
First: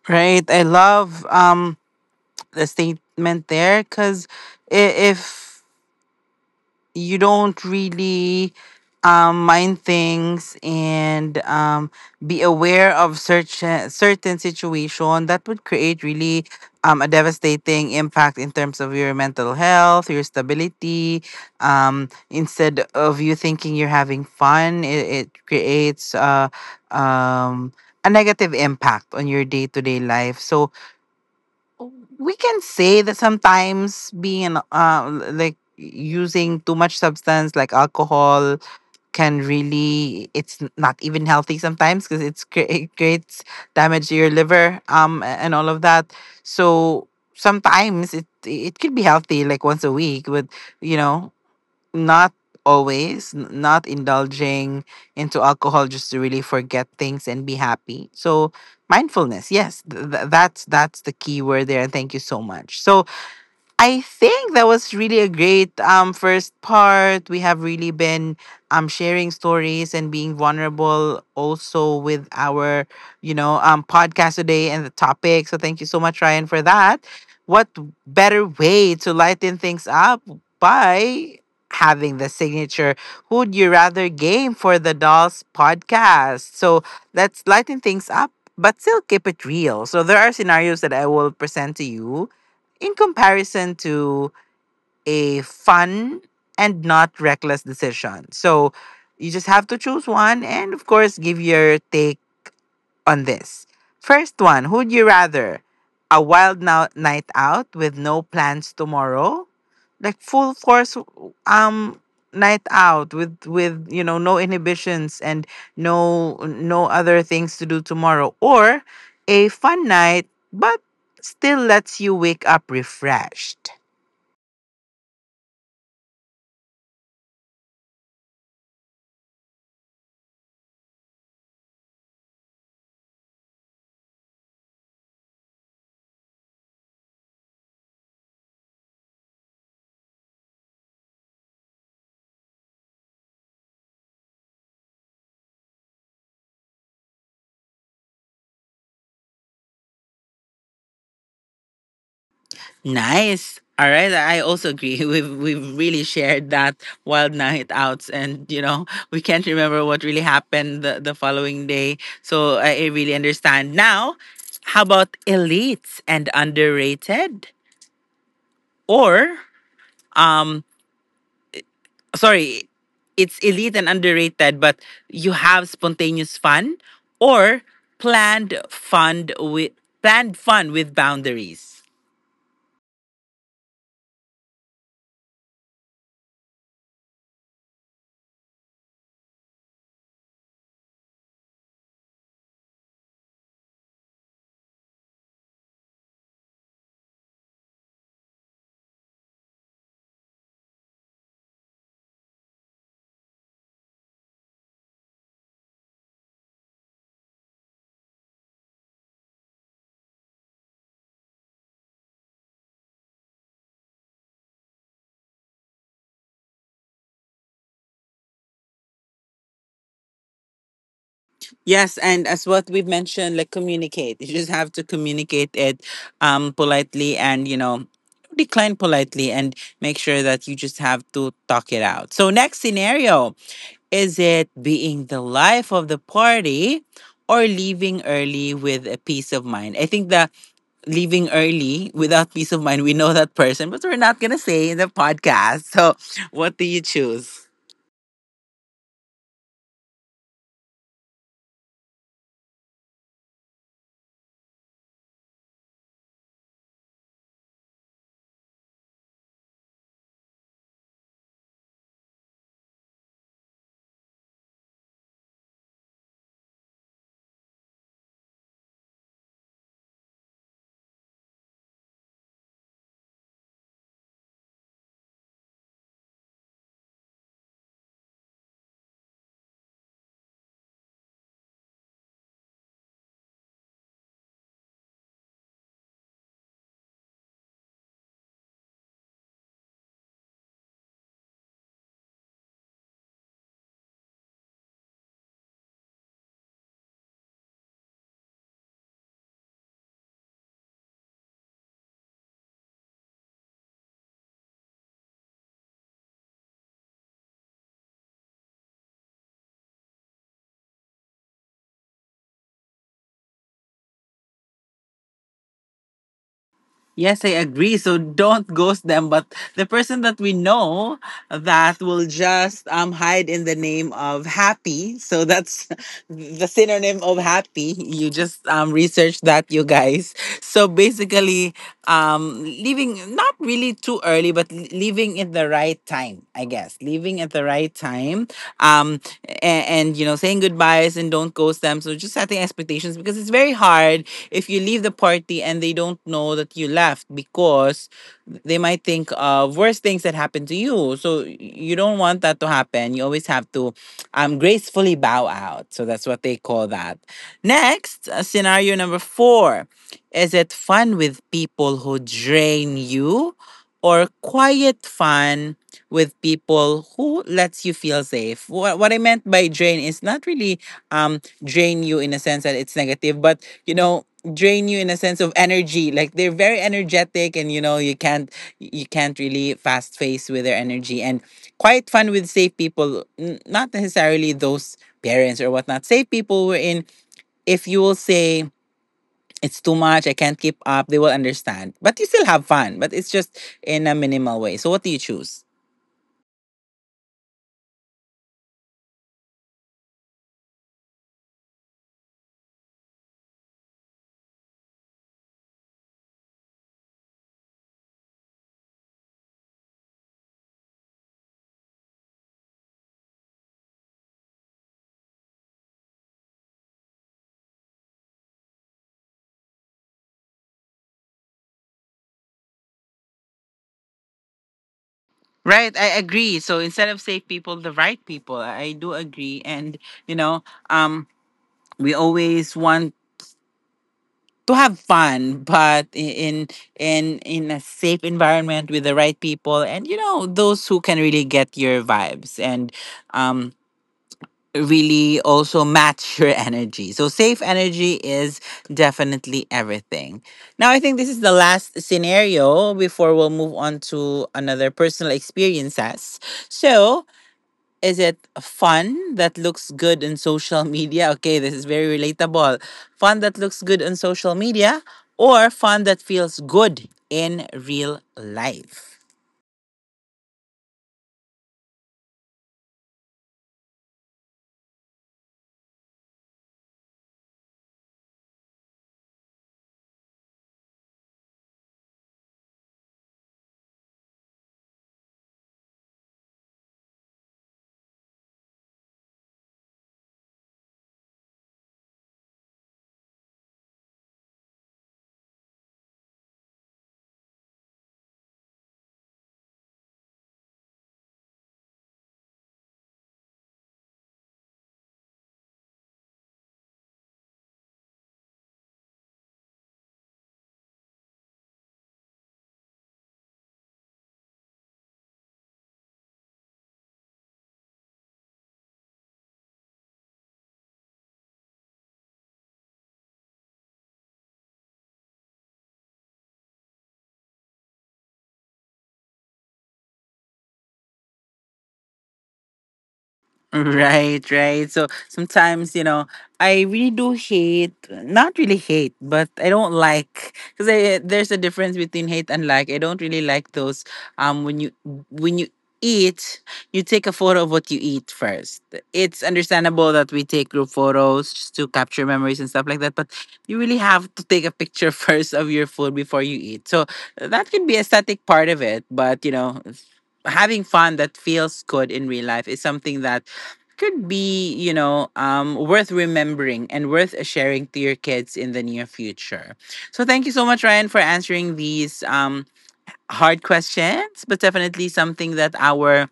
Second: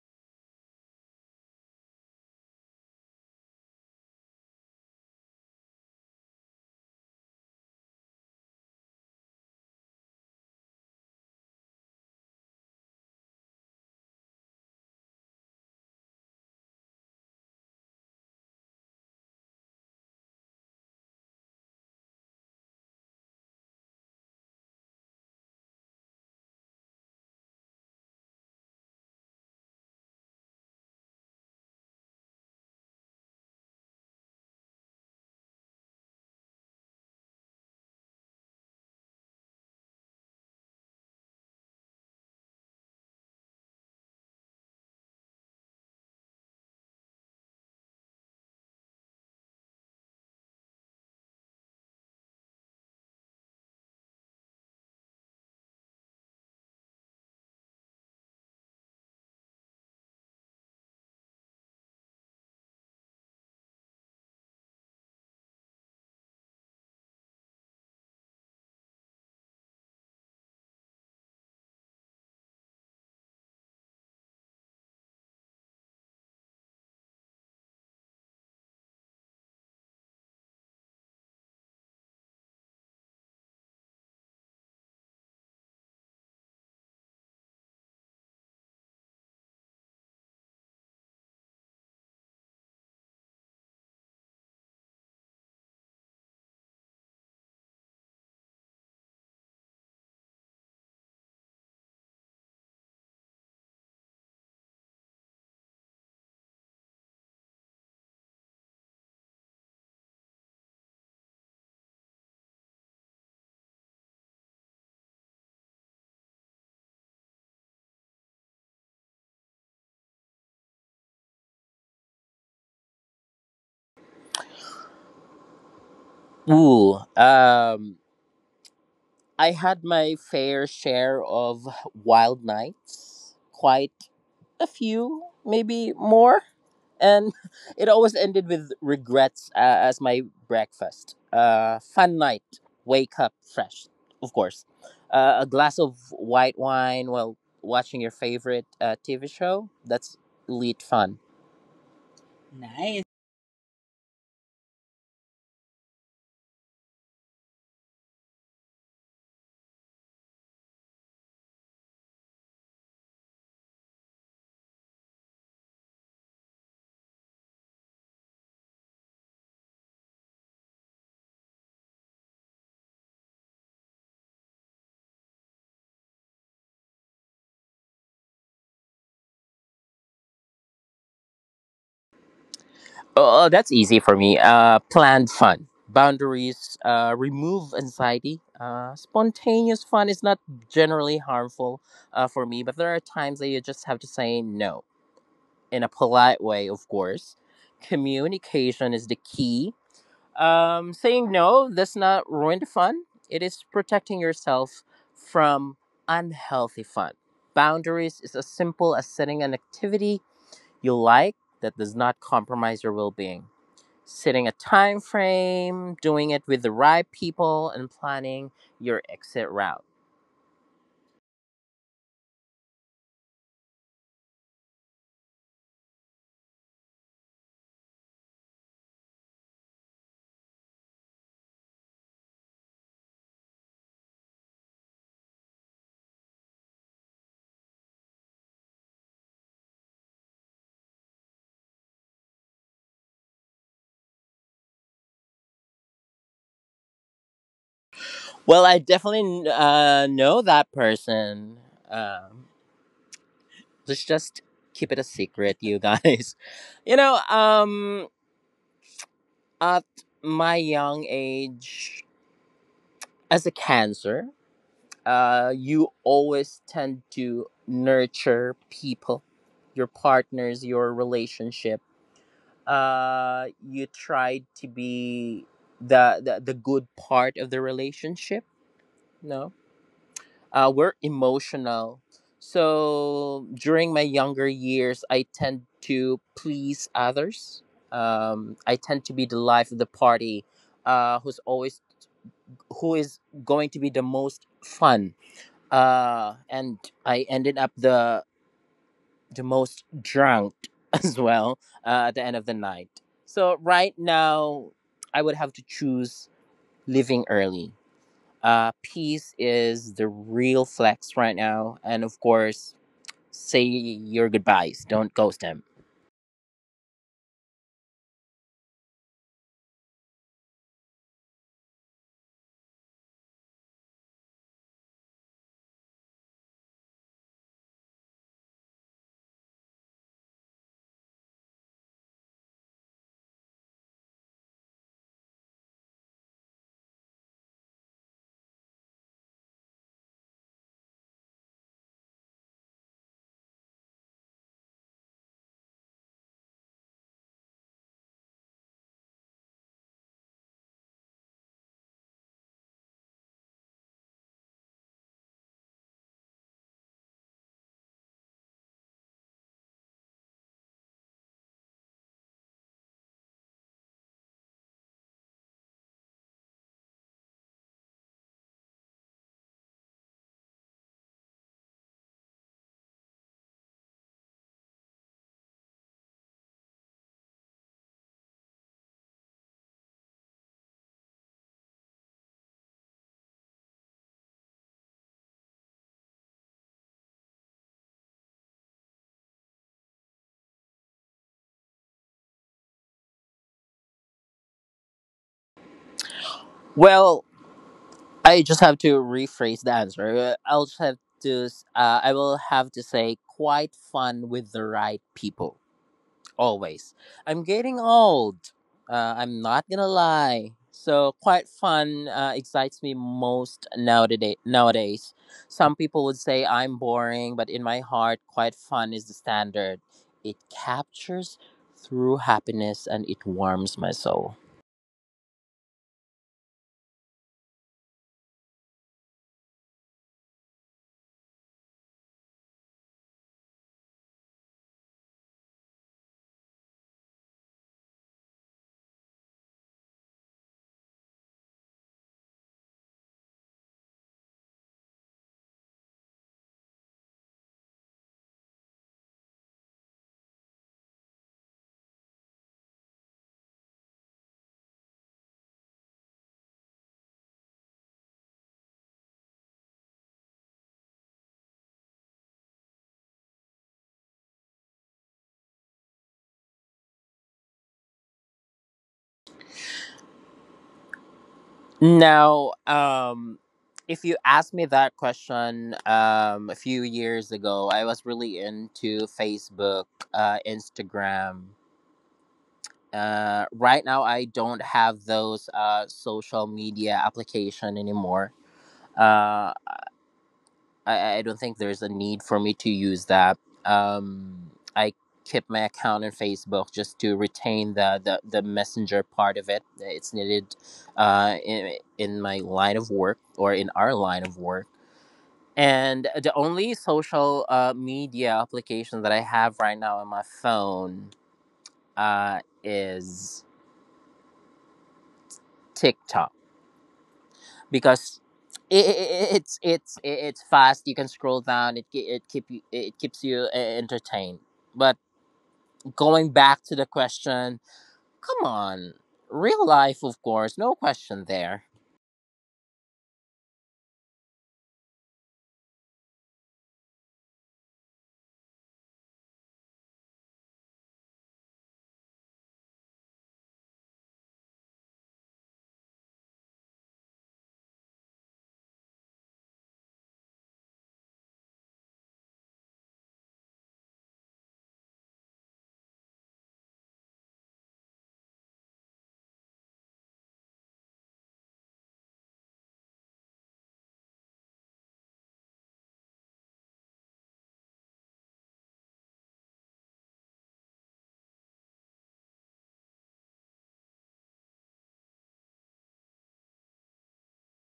Right. I love the statement there, because if you don't really, mind things, and, be aware of certain situation that would create really, a devastating impact in terms of your mental health, your stability. Instead of you thinking you're having fun, it creates, um, a negative impact on your day to day life. So we can say that sometimes being, like using too much substance like alcohol, can really, not even healthy sometimes, because it creates damage to your liver, and all of that. So sometimes it could be healthy like once a week, but, you know not always, not indulging into alcohol just to really forget things and be happy. So mindfulness, yes, that's the key word there. And thank you so much. So I think that was really a great, first part. We have really been, sharing stories and being vulnerable also with our, podcast today and the topic. So thank you so much, Ryan, for that. What better way to lighten things up by having the signature Who'd You Rather game for the Dolls podcast. So let's lighten things up. But still keep it real. So there are scenarios that I will present to you in comparison to a fun and not reckless decision. So you just have to choose one and, of course, give your take on this. First one, who'd you rather? A wild night out with no plans tomorrow? Like full force, um night out with no inhibitions and no no other things to do tomorrow, or a fun night, but still lets you wake up refreshed?
Ooh, I had my fair share of wild nights, quite a few, maybe more. And it always ended with regrets as my breakfast. Fun night, wake up fresh, of course. A glass of white wine while watching your favorite TV show, that's elite fun.
Nice. All right, I also agree. We've really shared that wild night outs, and, we can't remember what really happened the following day. So, I really understand now. How about elites and underrated, or, um, sorry, it's elite and underrated, but you have spontaneous fun, or planned fun with planned fun with boundaries.
Oh, oh, that's easy for me. Planned fun, boundaries, remove anxiety. Spontaneous fun is not generally harmful for me, but there are times that you just have to say no in a polite way, of course. Communication is the key. Saying no does not ruin the fun, it is protecting yourself from unhealthy fun. Boundaries is as simple as setting an activity you like that does not compromise your well being, setting a time frame, doing it with the right people, and planning your exit route.
Yes, and as what we've mentioned, like communicate. You just have to communicate it, politely, and, decline politely, and make sure that you just have to talk it out. So next scenario, is it being the life of the party or leaving early with a peace of mind? I think the leaving early without peace of mind, we know that person, but we're not gonna say in the podcast. So what do you choose?
Well, I definitely know that person. Um, let's just keep it a secret, you guys. You know, at my young age, as a cancer, you always tend to nurture people, your partners, your relationship. You tried to be the good part of the relationship. No, we're emotional. So during my younger years I tend to please others. I tend to be the life of the party, who's always, who is going to be the most fun, and I ended up the most drunk as well, at the end of the night. So right now, I would have to choose living early. Peace is the real flex right now, and of course, say your goodbyes. Don't ghost him.
Yes, I agree. So don't ghost them, but the person that we know that will just hide in the name of happy. So that's the synonym of happy. You just research that, you guys. So basically, leaving not really too early, but leaving at the right time, I guess. Leaving at the right time. Um and saying goodbyes and don't ghost them, so just setting expectations, because it's very hard if you leave the party and they don't know that you left, because they might think of worse things that happened to you. So you don't want that to happen. You always have to gracefully bow out. So that's what they call that. Next scenario number 4, is it fun with people who drain you, or quiet fun with people who lets you feel safe? What I meant by drain is not really drain you in a sense that it's negative, but you know, drain you in a sense of energy. Like they're very energetic, and you know, you can't really fast face with their energy. And quite fun with safe people, not necessarily those parents or whatnot. Safe people were in. If you will say it's too much, I can't keep up, they will understand. But you still have fun, but it's just in a minimal way. So what do you choose?
Well, I just have to rephrase the answer. I will have to say quite fun with the right people. Always. I'm getting old. I'm not gonna lie. So quite fun excites me most nowadays. Nowadays, some people would say I'm boring, but in my heart, quite fun is the standard. It captures through happiness and it warms my soul.
Right, I agree. So instead of safe people, the right people. I do agree, and you know, um, we always want to have fun, but in in a safe environment with the right people, and you know, those who can really get your vibes and um really also match your energy. So safe energy is definitely everything. Now I think this is the last scenario before we'll move on to another personal experiences. So, is it fun that looks good in social media? Okay, this is very relatable. Fun that looks good on social media, or fun that feels good in real life?
Now, if you asked me that question a few years ago, I was really into Facebook, Instagram. Right now, I don't have those social media application anymore. Uh, I don't think there's a need for me to use that. I keep my account on Facebook just to retain the, the messenger part of it. It's needed in my line of work or in our line of work. And the only social media application that I have right now on my phone is TikTok, because it, it's fast. You can scroll down. It keeps you entertained. But going back to the question, come on, real life, of course, no question there.
Right, right. So sometimes, you know, I really do hate, not really hate, but I don't like, because there's a difference between hate and like. I don't really like those um when you when you eat, you take a photo of what you eat first. It's understandable that we take group photos just to capture memories and stuff like that, but you really have to take a picture first of your food before you eat. So that could be a static part of it, but you know, having fun that feels good in real life is something that could be, you know, worth remembering and worth sharing to your kids in the near future. So thank you so much, Ryan, for answering these hard questions, but definitely something that our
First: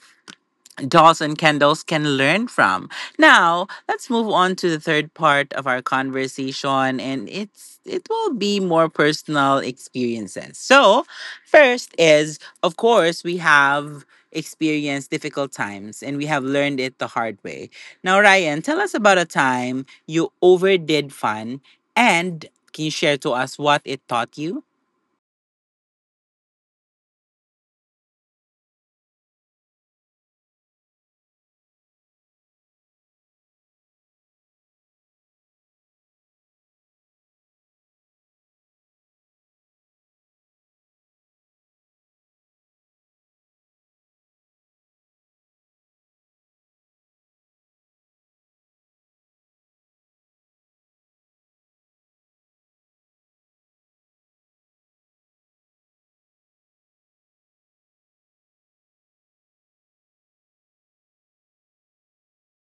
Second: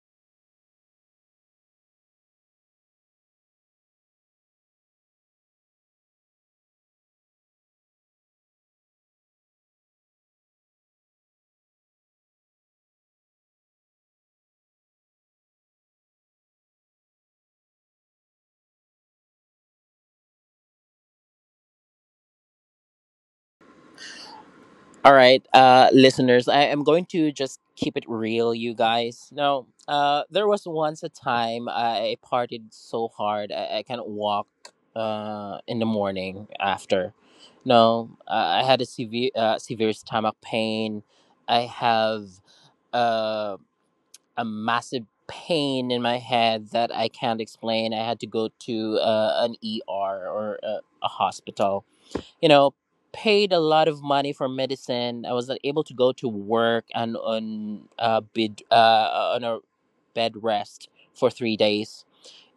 dolls and candles can learn from. Now, let's move on to the third part of our conversation, and it will be more personal experiences. So, first is, of course, we have experienced difficult times and we have learned it the hard way. Now, Ryan, tell us about a time you overdid fun, and can you share to us what it taught you?
All right, listeners, I am going to just keep it real, you guys. Now, there was once a time I partied so hard I can't walk in the morning after. No, I had a severe, severe stomach pain. I have uh, a massive pain in my head that I can't explain. I had to go to an ER or a hospital, you know, paid a lot of money for medicine. I was not able to go to work and on a bed, on a bed rest for 3 days.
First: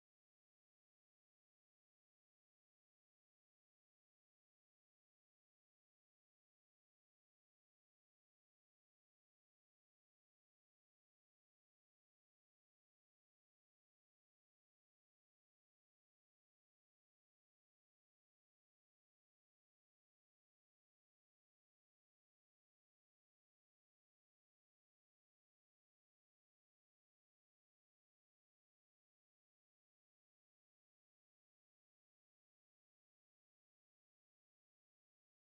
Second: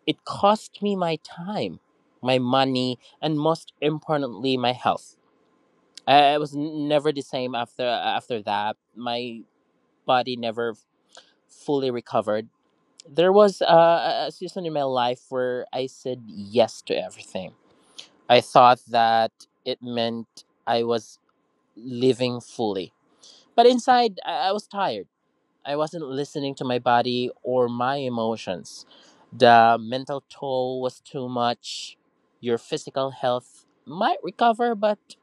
It cost me my time, my money, and most importantly, my health. I was never the same after that. My body never fully recovered. There was a season in my life where I said yes to everything. I thought that it meant I was living fully. But inside, I was tired. I wasn't listening to my body or my emotions. The mental toll was too much. Your physical health might recover, but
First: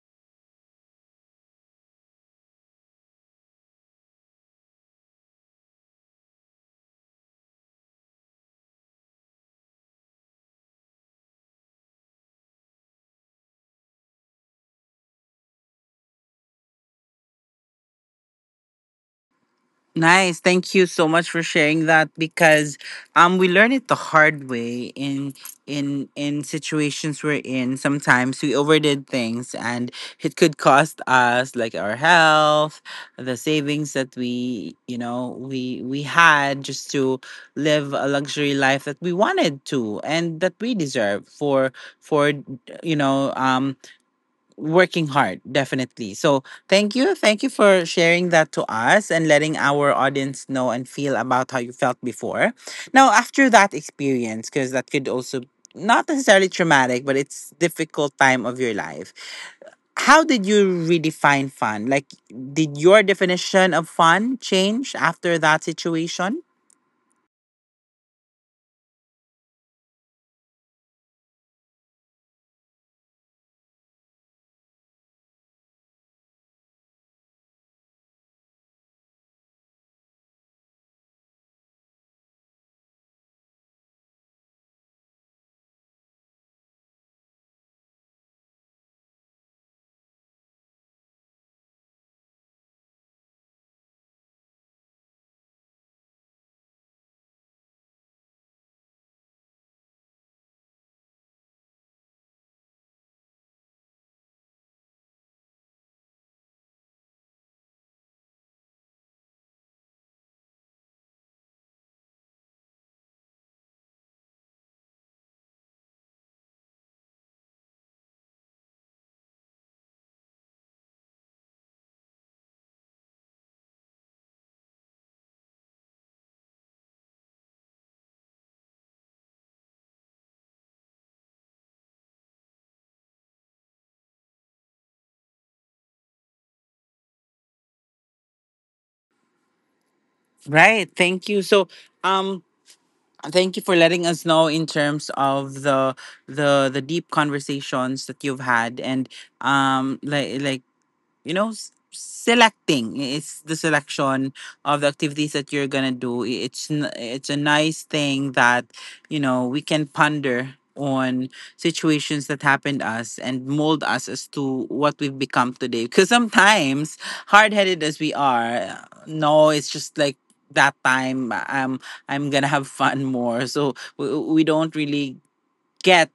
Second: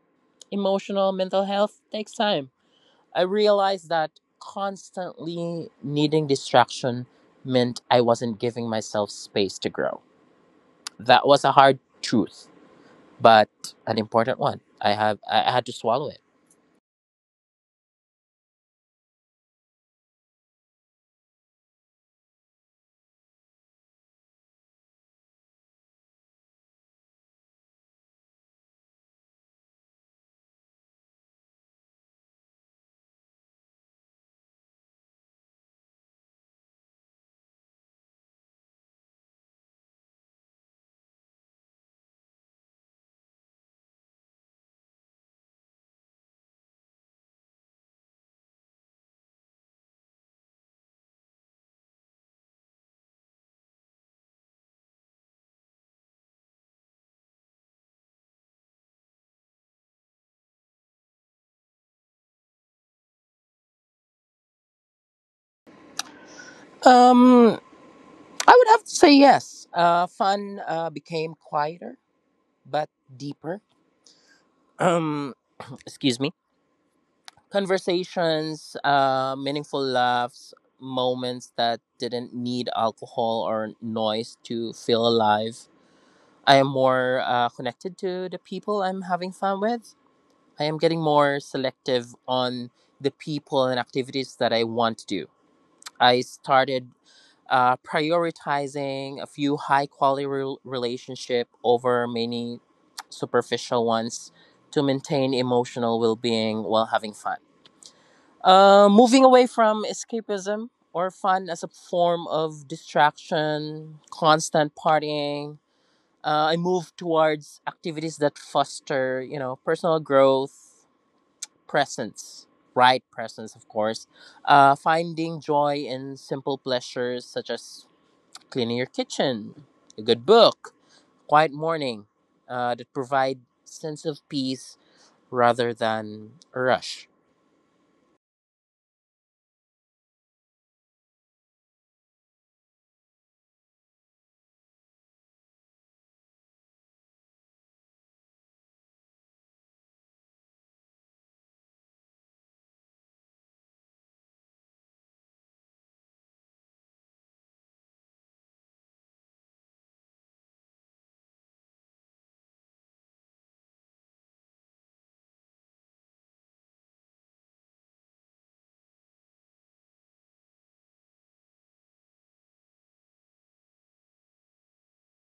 emotional, mental health takes time. I realized that constantly needing distraction meant I wasn't giving myself space to grow. That was a hard truth, but an important one. I have I had to swallow it.
Nice. Thank you so much for sharing that, because we learn it the hard way in in situations we're in. Sometimes we overdid things, and it could cost us like our health, the savings that we, you know, we had, just to live a luxury life that we wanted to and that we deserve for for you know, working hard, definitely. So thank you, thank you for sharing that to us, and letting our audience know and feel about how you felt before, now after that experience, because that could also, not necessarily traumatic, but it's difficult time of your life, how did you redefine fun? Like, did your definition of fun change after that situation?
Um I would have to say yes. Fun became quieter but deeper. Um, excuse me. Conversations, meaningful laughs, moments that didn't need alcohol or noise to feel alive. I am more connected to the people I'm having fun with. I am getting more selective on the people and activities that I want to do. I started prioritizing a few high quality relationship over many superficial ones to maintain emotional well-being while having fun. Moving away from escapism or fun as a form of distraction, constant partying, I moved towards activities that foster, you know, personal growth, presence, right presence, of course. Finding joy in simple pleasures such as cleaning your kitchen, a good book, quiet morning that provide sense of peace rather than a rush.
Right, thank you. So um thank you for letting us know in terms of the the deep conversations that you've had, and like you know, selecting, it's the selection of the activities that you're gonna do. It's it's a nice thing that, you know, we can ponder on situations that happened us and mold us as to what we've become today, because sometimes, hard-headed as we are, no, it's just like, that time, i'm I'm gonna have fun more. So we don't really get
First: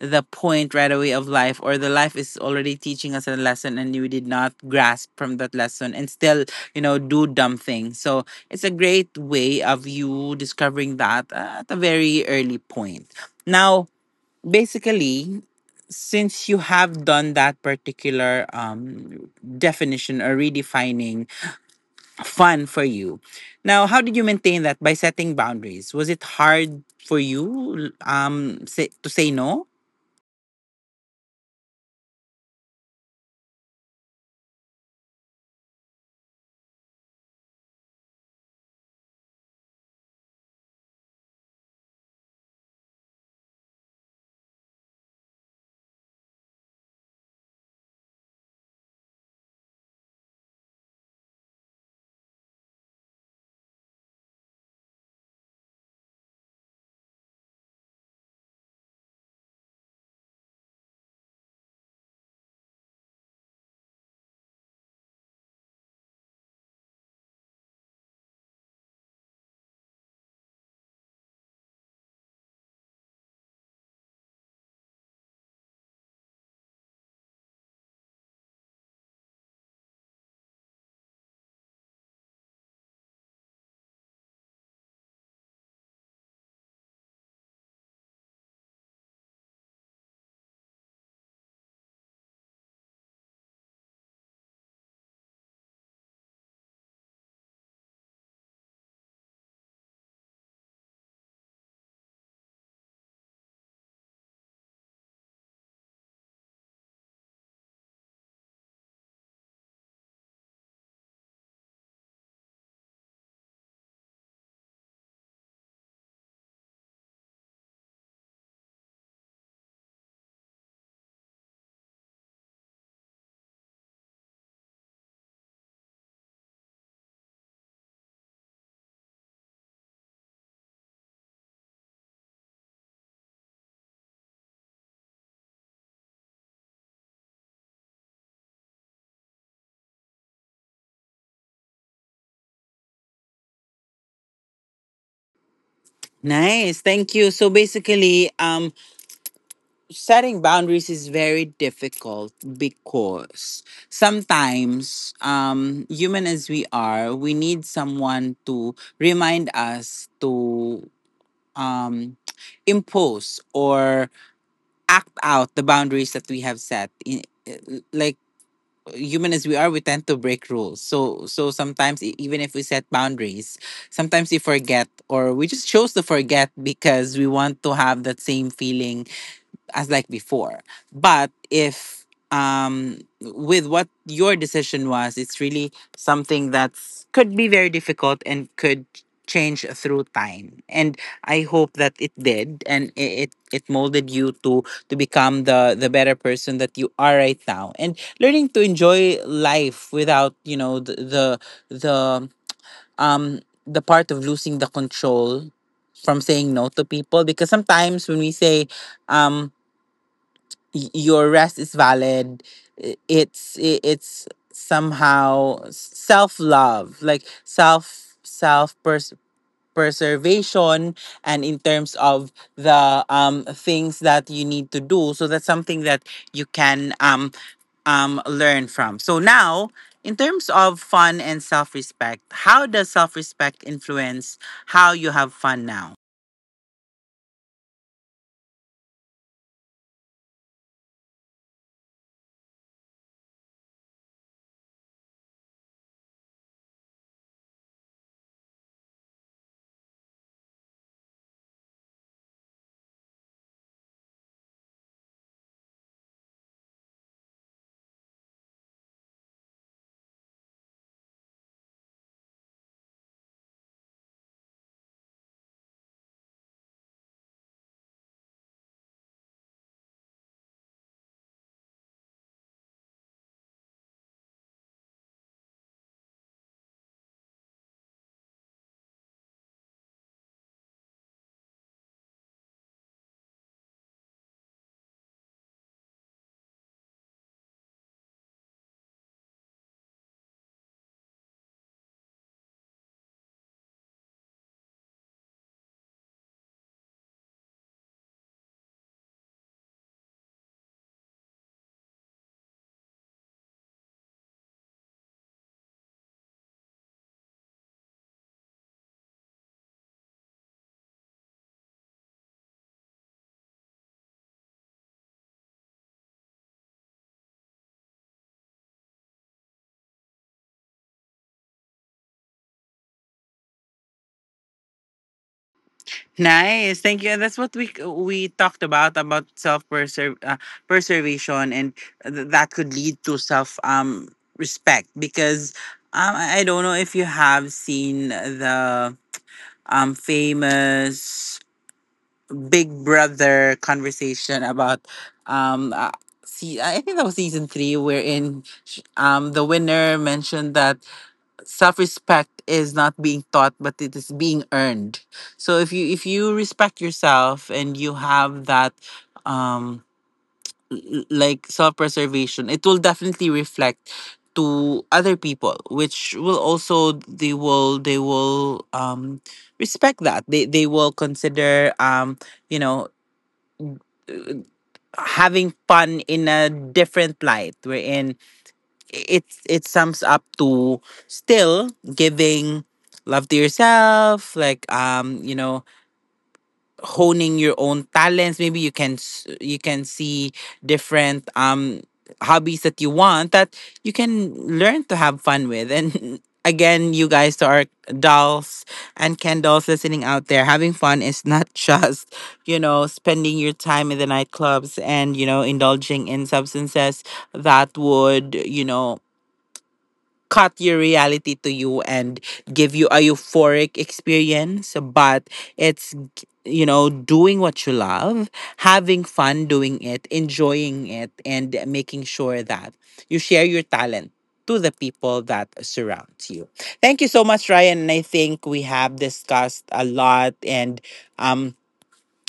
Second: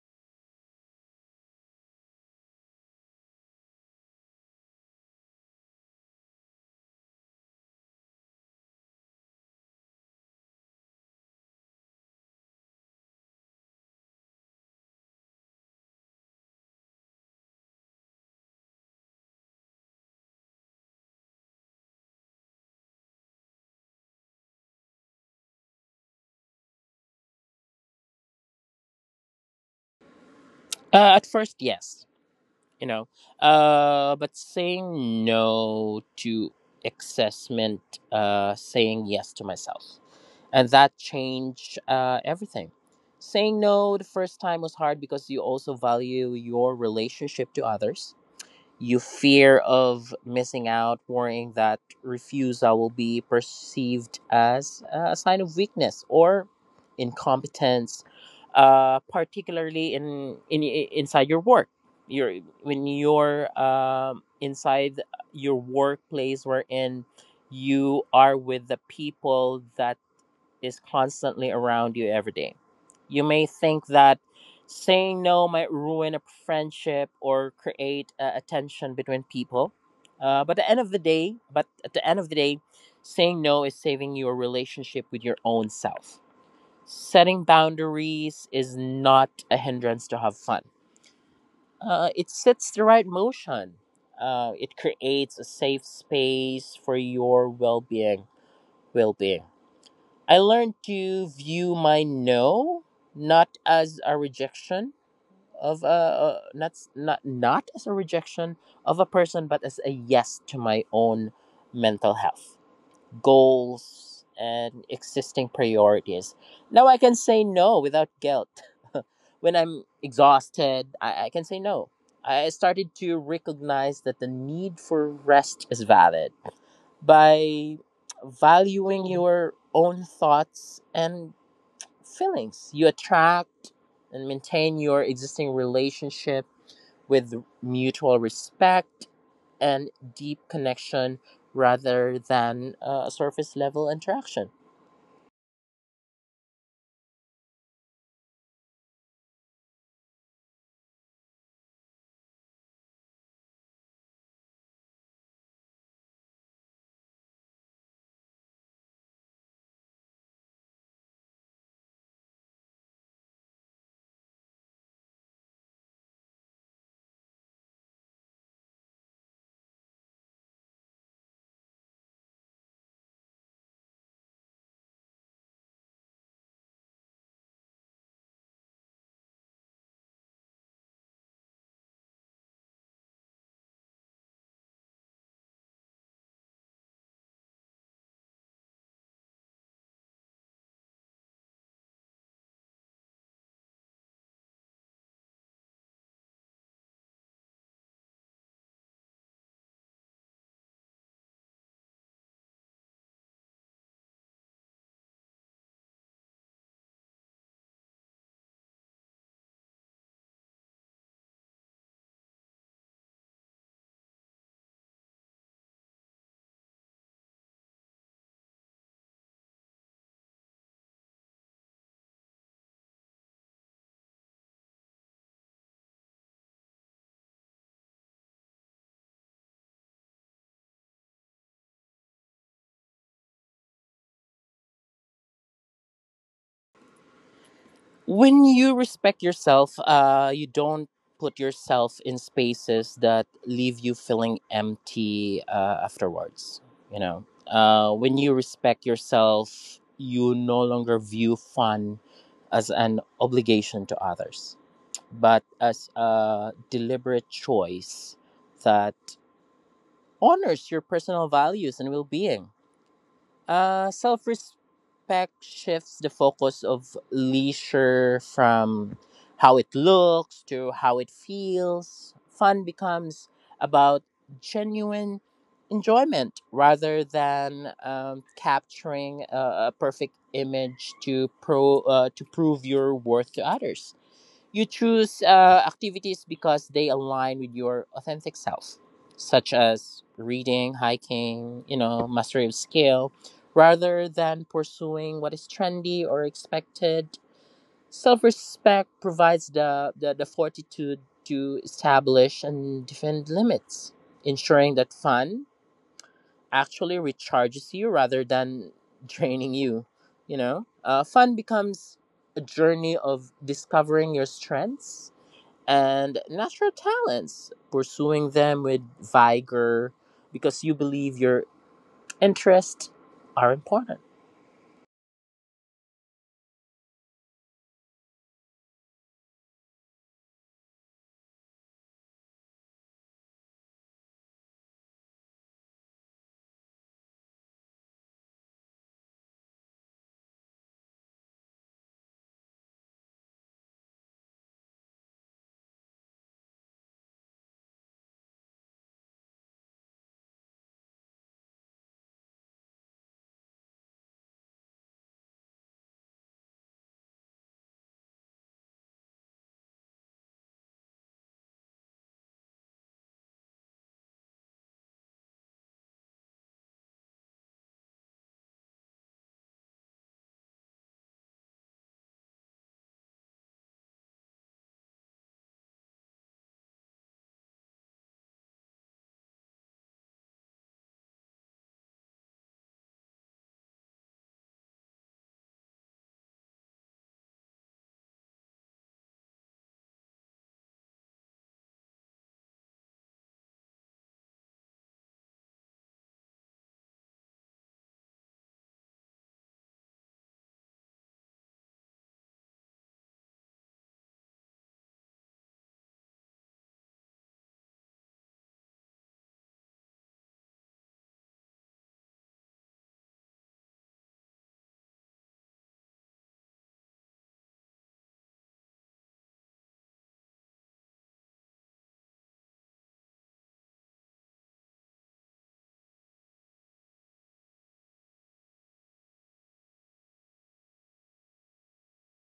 the point right away of life, or the life is already teaching us a lesson and you did not grasp from that lesson and still, you know, do dumb things. So it's a great way of you discovering that at a very early point. Now, basically, since you have done that particular definition or redefining fun for you, now how did you maintain that by setting boundaries? Was it hard for you, say, to say no?
At first, yes, you know, but saying no to assessment. Saying yes to myself. And that changed everything. Saying no the first time was hard because you also value your relationship to others. You fear of missing out, worrying that refusal will be perceived as a sign of weakness or incompetence, particularly in inside your work. Your when you're inside your workplace, wherein you are with the people that is constantly around you every day. You may think that saying no might ruin a friendship or create a tension between people. But at the end of the day, saying no is saving your relationship with your own self. Setting boundaries is not a hindrance to have fun. It sets the right motion. It creates a safe space for your well-being. Well-being. I learned to view my no not as a rejection of not as a rejection of a person, but as a yes to my own mental health goals and existing priorities. Now I can say no without guilt. When I'm exhausted, I can say no. I started to recognize that the need for rest is valid by valuing your own thoughts and feelings. You attract and maintain your existing relationship with mutual respect and deep connection rather than a surface level interaction.
Nice. Thank you. So basically, setting boundaries is very difficult because sometimes, human as we are, we need someone to remind us to um impose or act out the boundaries that we have set. In, human as we are, we tend to break rules. So sometimes, even if we set boundaries, sometimes we forget, or we just chose to forget because we want to have that same feeling as like before. But if, with what your decision was, it's really something that's could be very difficult and could change through time. And I hope that it did, and it molded you to become the better person that you are right now. And learning to enjoy life without, you know, the um the part of losing the control from saying no to people, because sometimes when we say um your rest is valid, it's somehow self love, like self, self preservation, and in terms of the things that you need to do. So that's something that you can um learn from. So now, in terms of fun and self respect, how does self respect influence how you have fun now?
When you respect yourself, uh, you don't put yourself in spaces that leave you feeling empty afterwards. You know, when you respect yourself you no longer view fun as an obligation to others, but as a deliberate choice that honors your personal values and well-being. Self respect shifts the focus of leisure from how it looks to how it feels. Fun becomes about genuine enjoyment rather than capturing a perfect image to pro to prove your worth to others. You choose activities because they align with your authentic self, such as reading, hiking, you know, mastery of skill, rather than pursuing what is trendy or expected. Self respect provides the fortitude to establish and defend limits, ensuring that fun actually recharges you rather than draining you. You know, fun becomes a journey of discovering your strengths and natural talents, pursuing them with vigor because you believe your interests are important.
Nice, thank you. And that's what we talked about self preserve preservation, and that could lead to self respect, because I don't know if you have seen the famous Big Brother conversation about um. Uh, See, I think that was season 3, wherein the winner mentioned that self respect is not being taught, but it is being earned. So if you, if you respect yourself, and you have that um like self preservation, it will definitely reflect to other people, which will also they will, they will respect that. They, will consider you know, having fun in a different light, wherein it sums up to still giving love to yourself, like, you know, honing your own talents. Maybe you can you can see different hobbies that you want that you can learn to have fun with. And again, you guys, to our dolls and Ken dolls listening out there, having fun is not just, you know, spending your time in the nightclubs, and you know, indulging in substances that would, you know, cut your reality to you and give you a euphoric experience. But it's, you know, doing what you love, having fun doing it, enjoying it, and making sure that you share your talent to the people that surrounds you. Thank you so much, Ryan, and I think we have discussed a lot, and um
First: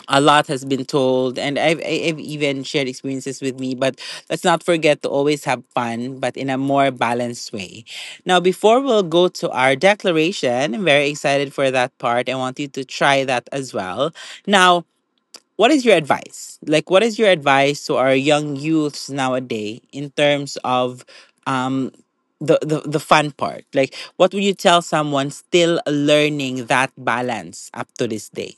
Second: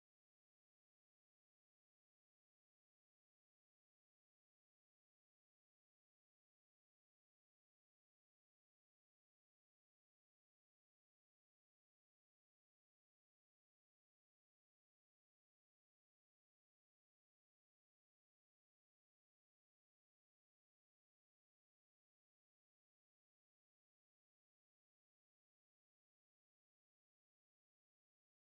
a lot has been told, and I've even shared experiences with me, but let's not forget to always have fun, but in a more balanced way. Now, before we'll go to our declaration, I'm very excited for that part. I want you to try that as well. Now, what is your advice, like, what is your advice to our young youths nowadays, in terms of um the fun part? Like, what would you tell someone still learning that balance up to this day?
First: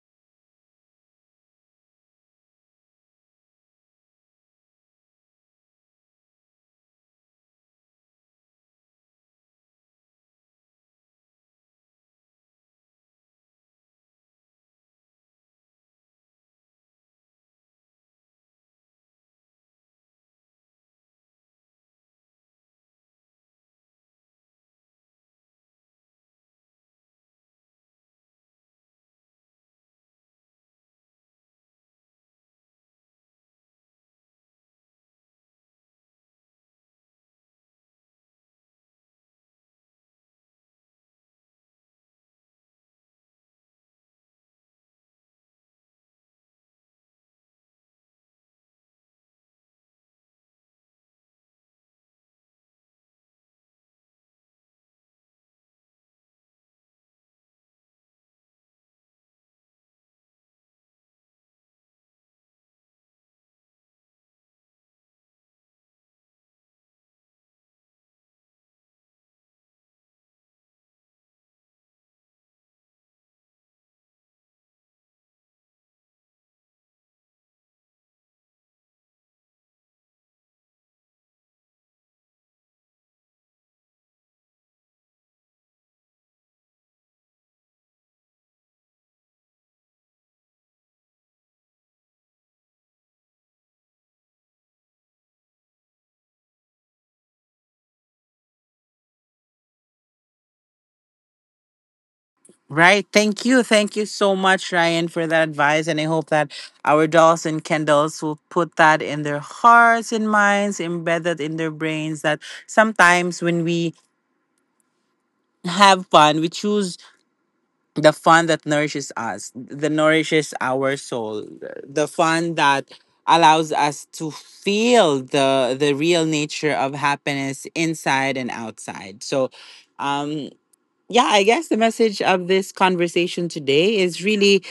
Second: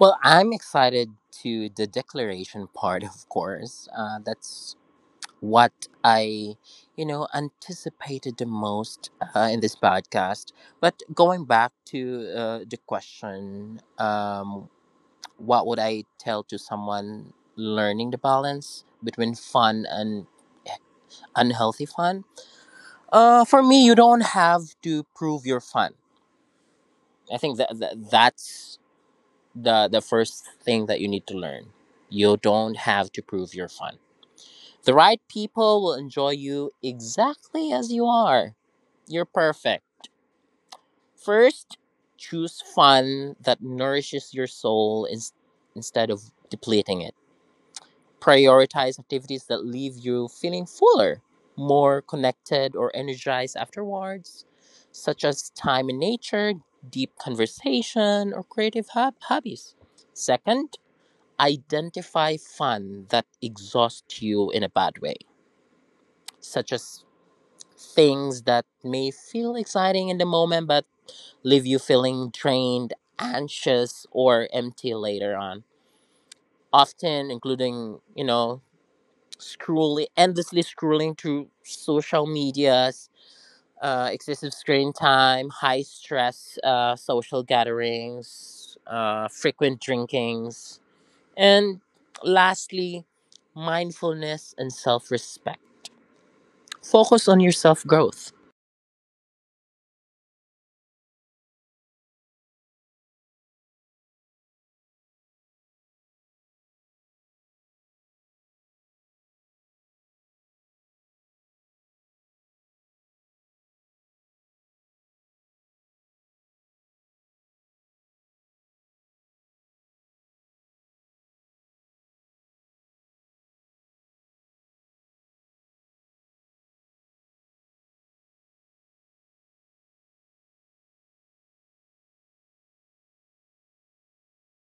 Well, I'm excited to the declaration part, of course. That's what I, you know, anticipated the most in this podcast. But going back to the question, what would I tell to someone learning the balance between fun and eh, unhealthy fun? For me, you don't have to prove you're fun. I think that that's the first thing that you need to learn. You don't have to prove you're fun. The right people will enjoy you exactly as you are. You're perfect. First, choose fun that nourishes your soul instead of depleting it. Prioritize activities that leave you feeling fuller, more connected, or energized afterwards, such as time in nature, deep conversation, or creative hobbies. Second, identify fun that exhausts you in a bad way, such as things that may feel exciting in the moment but leave you feeling drained, anxious, or empty later on. Often, including, you know, scrolling endlessly scrolling through social medias, excessive screen time, high stress social gatherings, frequent drinkings, and lastly mindfulness and self-respect, focus on your self-growth.
Right. Thank you. Thank you so much, Ryan, for that advice. And I hope that our dolls and candles will put that in their hearts and minds, embedded in their brains, that sometimes when we have fun, we choose the fun that nourishes us, that nourishes our soul, the fun that allows us to feel the real nature of happiness inside and outside. So um yeah, I guess the message of this conversation today is really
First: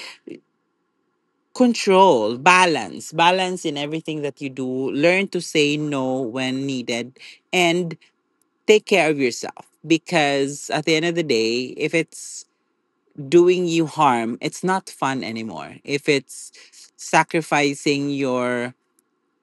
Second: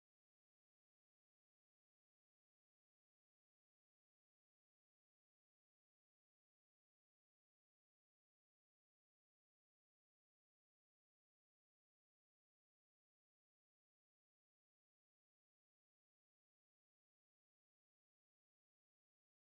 control, balance in everything that you do. Learn to say no when needed, and take care of yourself, because at the end of the day, if it's doing you harm, it's not fun anymore. If it's sacrificing your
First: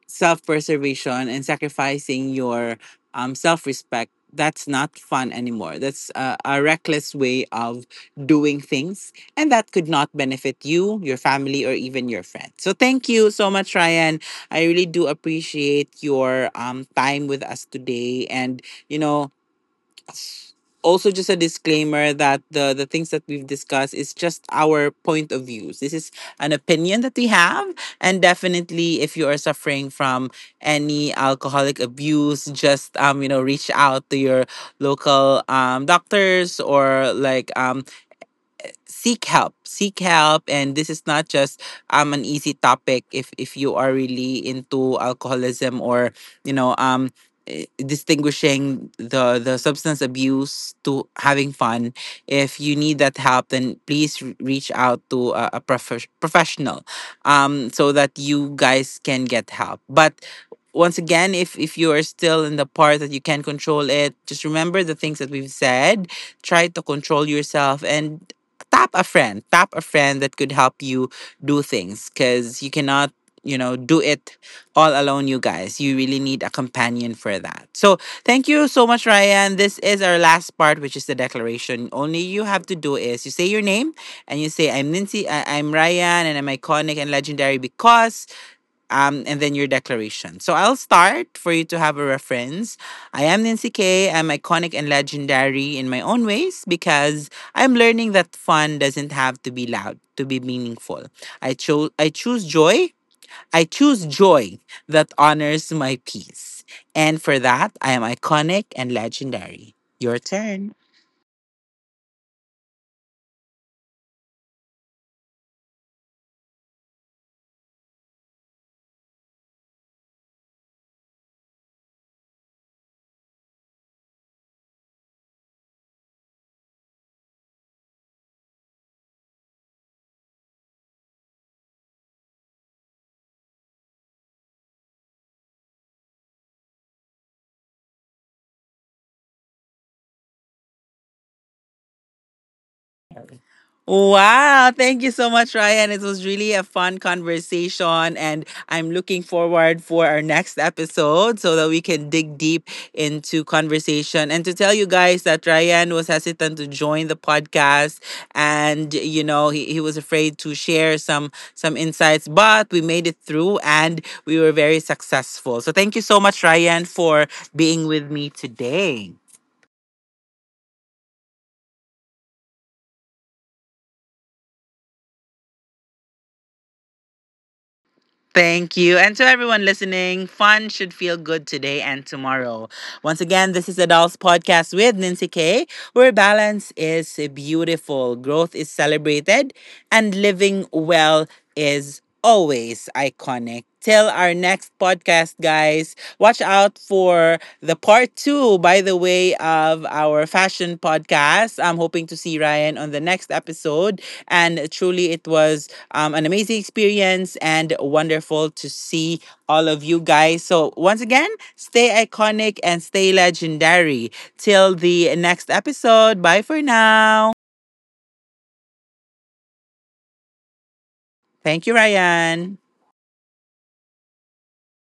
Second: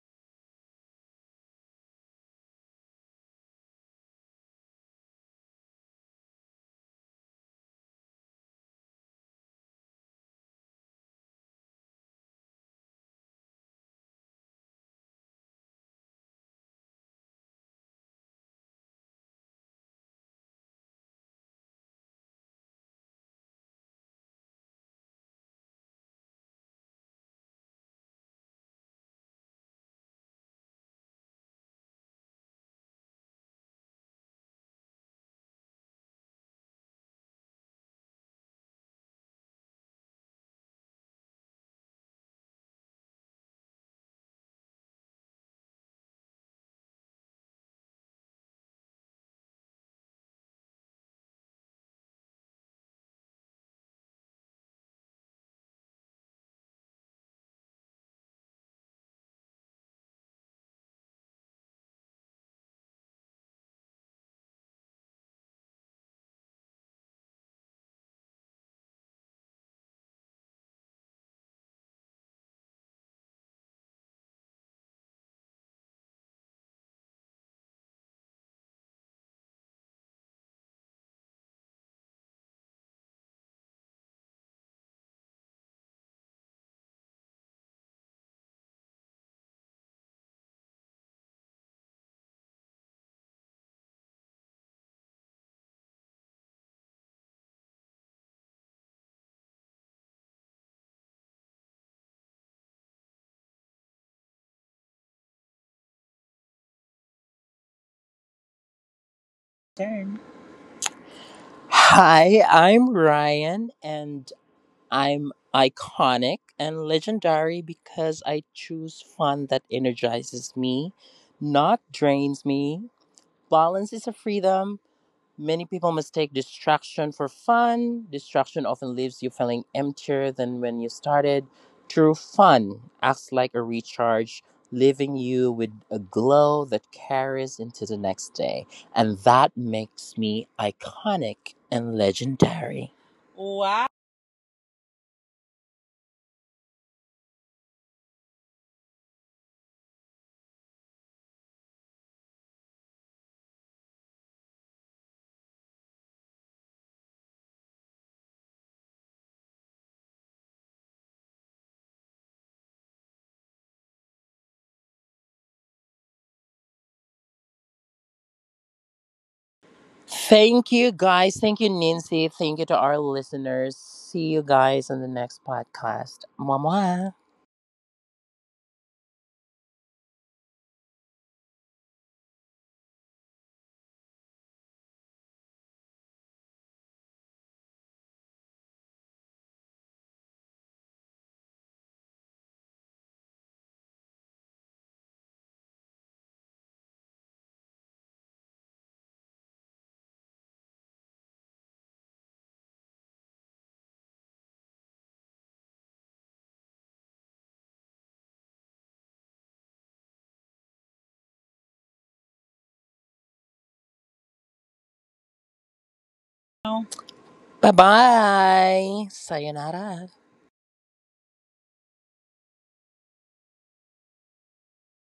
self preservation and sacrificing your self respect, that's not fun anymore. That's a reckless way of doing things. And that could not benefit you, your family, or even your friends. So thank you so much, Ryan. I really do appreciate your time with us today. And, you know, also just a disclaimer that the things that we've discussed is just our point of views. This is an opinion that we have. And definitely, if you are suffering from any alcoholic abuse, just you know, reach out to your local doctors, or like, seek help, seek help. And this is not just an easy topic. If you are really into alcoholism, or you know, distinguishing the substance abuse to having fun, if you need that help, then please reach out to a professional, so that you guys can get help. But once again, if you are still in the part that you can control it, just remember the things that we've said. Try to control yourself and tap a friend, tap a friend that could help you do things, because you cannot, you know, do it all alone, you guys. You really need a companion for that. So thank you so much, Ryan. This is our last part, which is the declaration. Only you have to do is you say your name, and you say, I'm Lindsay, I'm Ryan, and I'm iconic and legendary because and then your declaration. So I'll start, for you to have a reference. I am Nancy K. I'm iconic and legendary in my own ways, because I'm learning that fun doesn't have to be loud to be meaningful. I choose joy. I choose joy that honors my peace. And for that, I am iconic and legendary. Your turn.
Hi, I'm Ryan, and I'm iconic and legendary because I choose fun that energizes me, not drains me. Balance is a freedom. Many people mistake distraction for fun. Distraction often leaves you feeling emptier than when you started. True fun acts like a recharge, leaving you with a glow that carries into the next day. And that makes me iconic and legendary.
Wow, thank you so much, Ryan. It was really a fun conversation, and I'm looking forward for our next episode, so that we can dig deep into conversation. And to tell you guys that Ryan was hesitant to join the podcast, and you know, he was afraid to share some, insights, but we made it through, and we were very successful. So thank you so much, Ryan, for being with me today.
Thank you, guys. Thank you, Nancy. Thank you to our listeners. See you guys on the next podcast. Mama.
Thank you. And to everyone listening, fun should feel good today and tomorrow. Once again, this is Adults Podcast with Nancy K., where balance is beautiful, growth is celebrated, and living well is always iconic. Till our next podcast, guys, watch out for the part 2, by the way, of our fashion podcast. I'm hoping to see Ryan on the next episode. And truly, it was an amazing experience and wonderful to see all of you guys. So, once again, stay iconic and stay legendary. Till the next episode. Bye for now.
Bye bye. Sayonara.
Thank you, Ryan.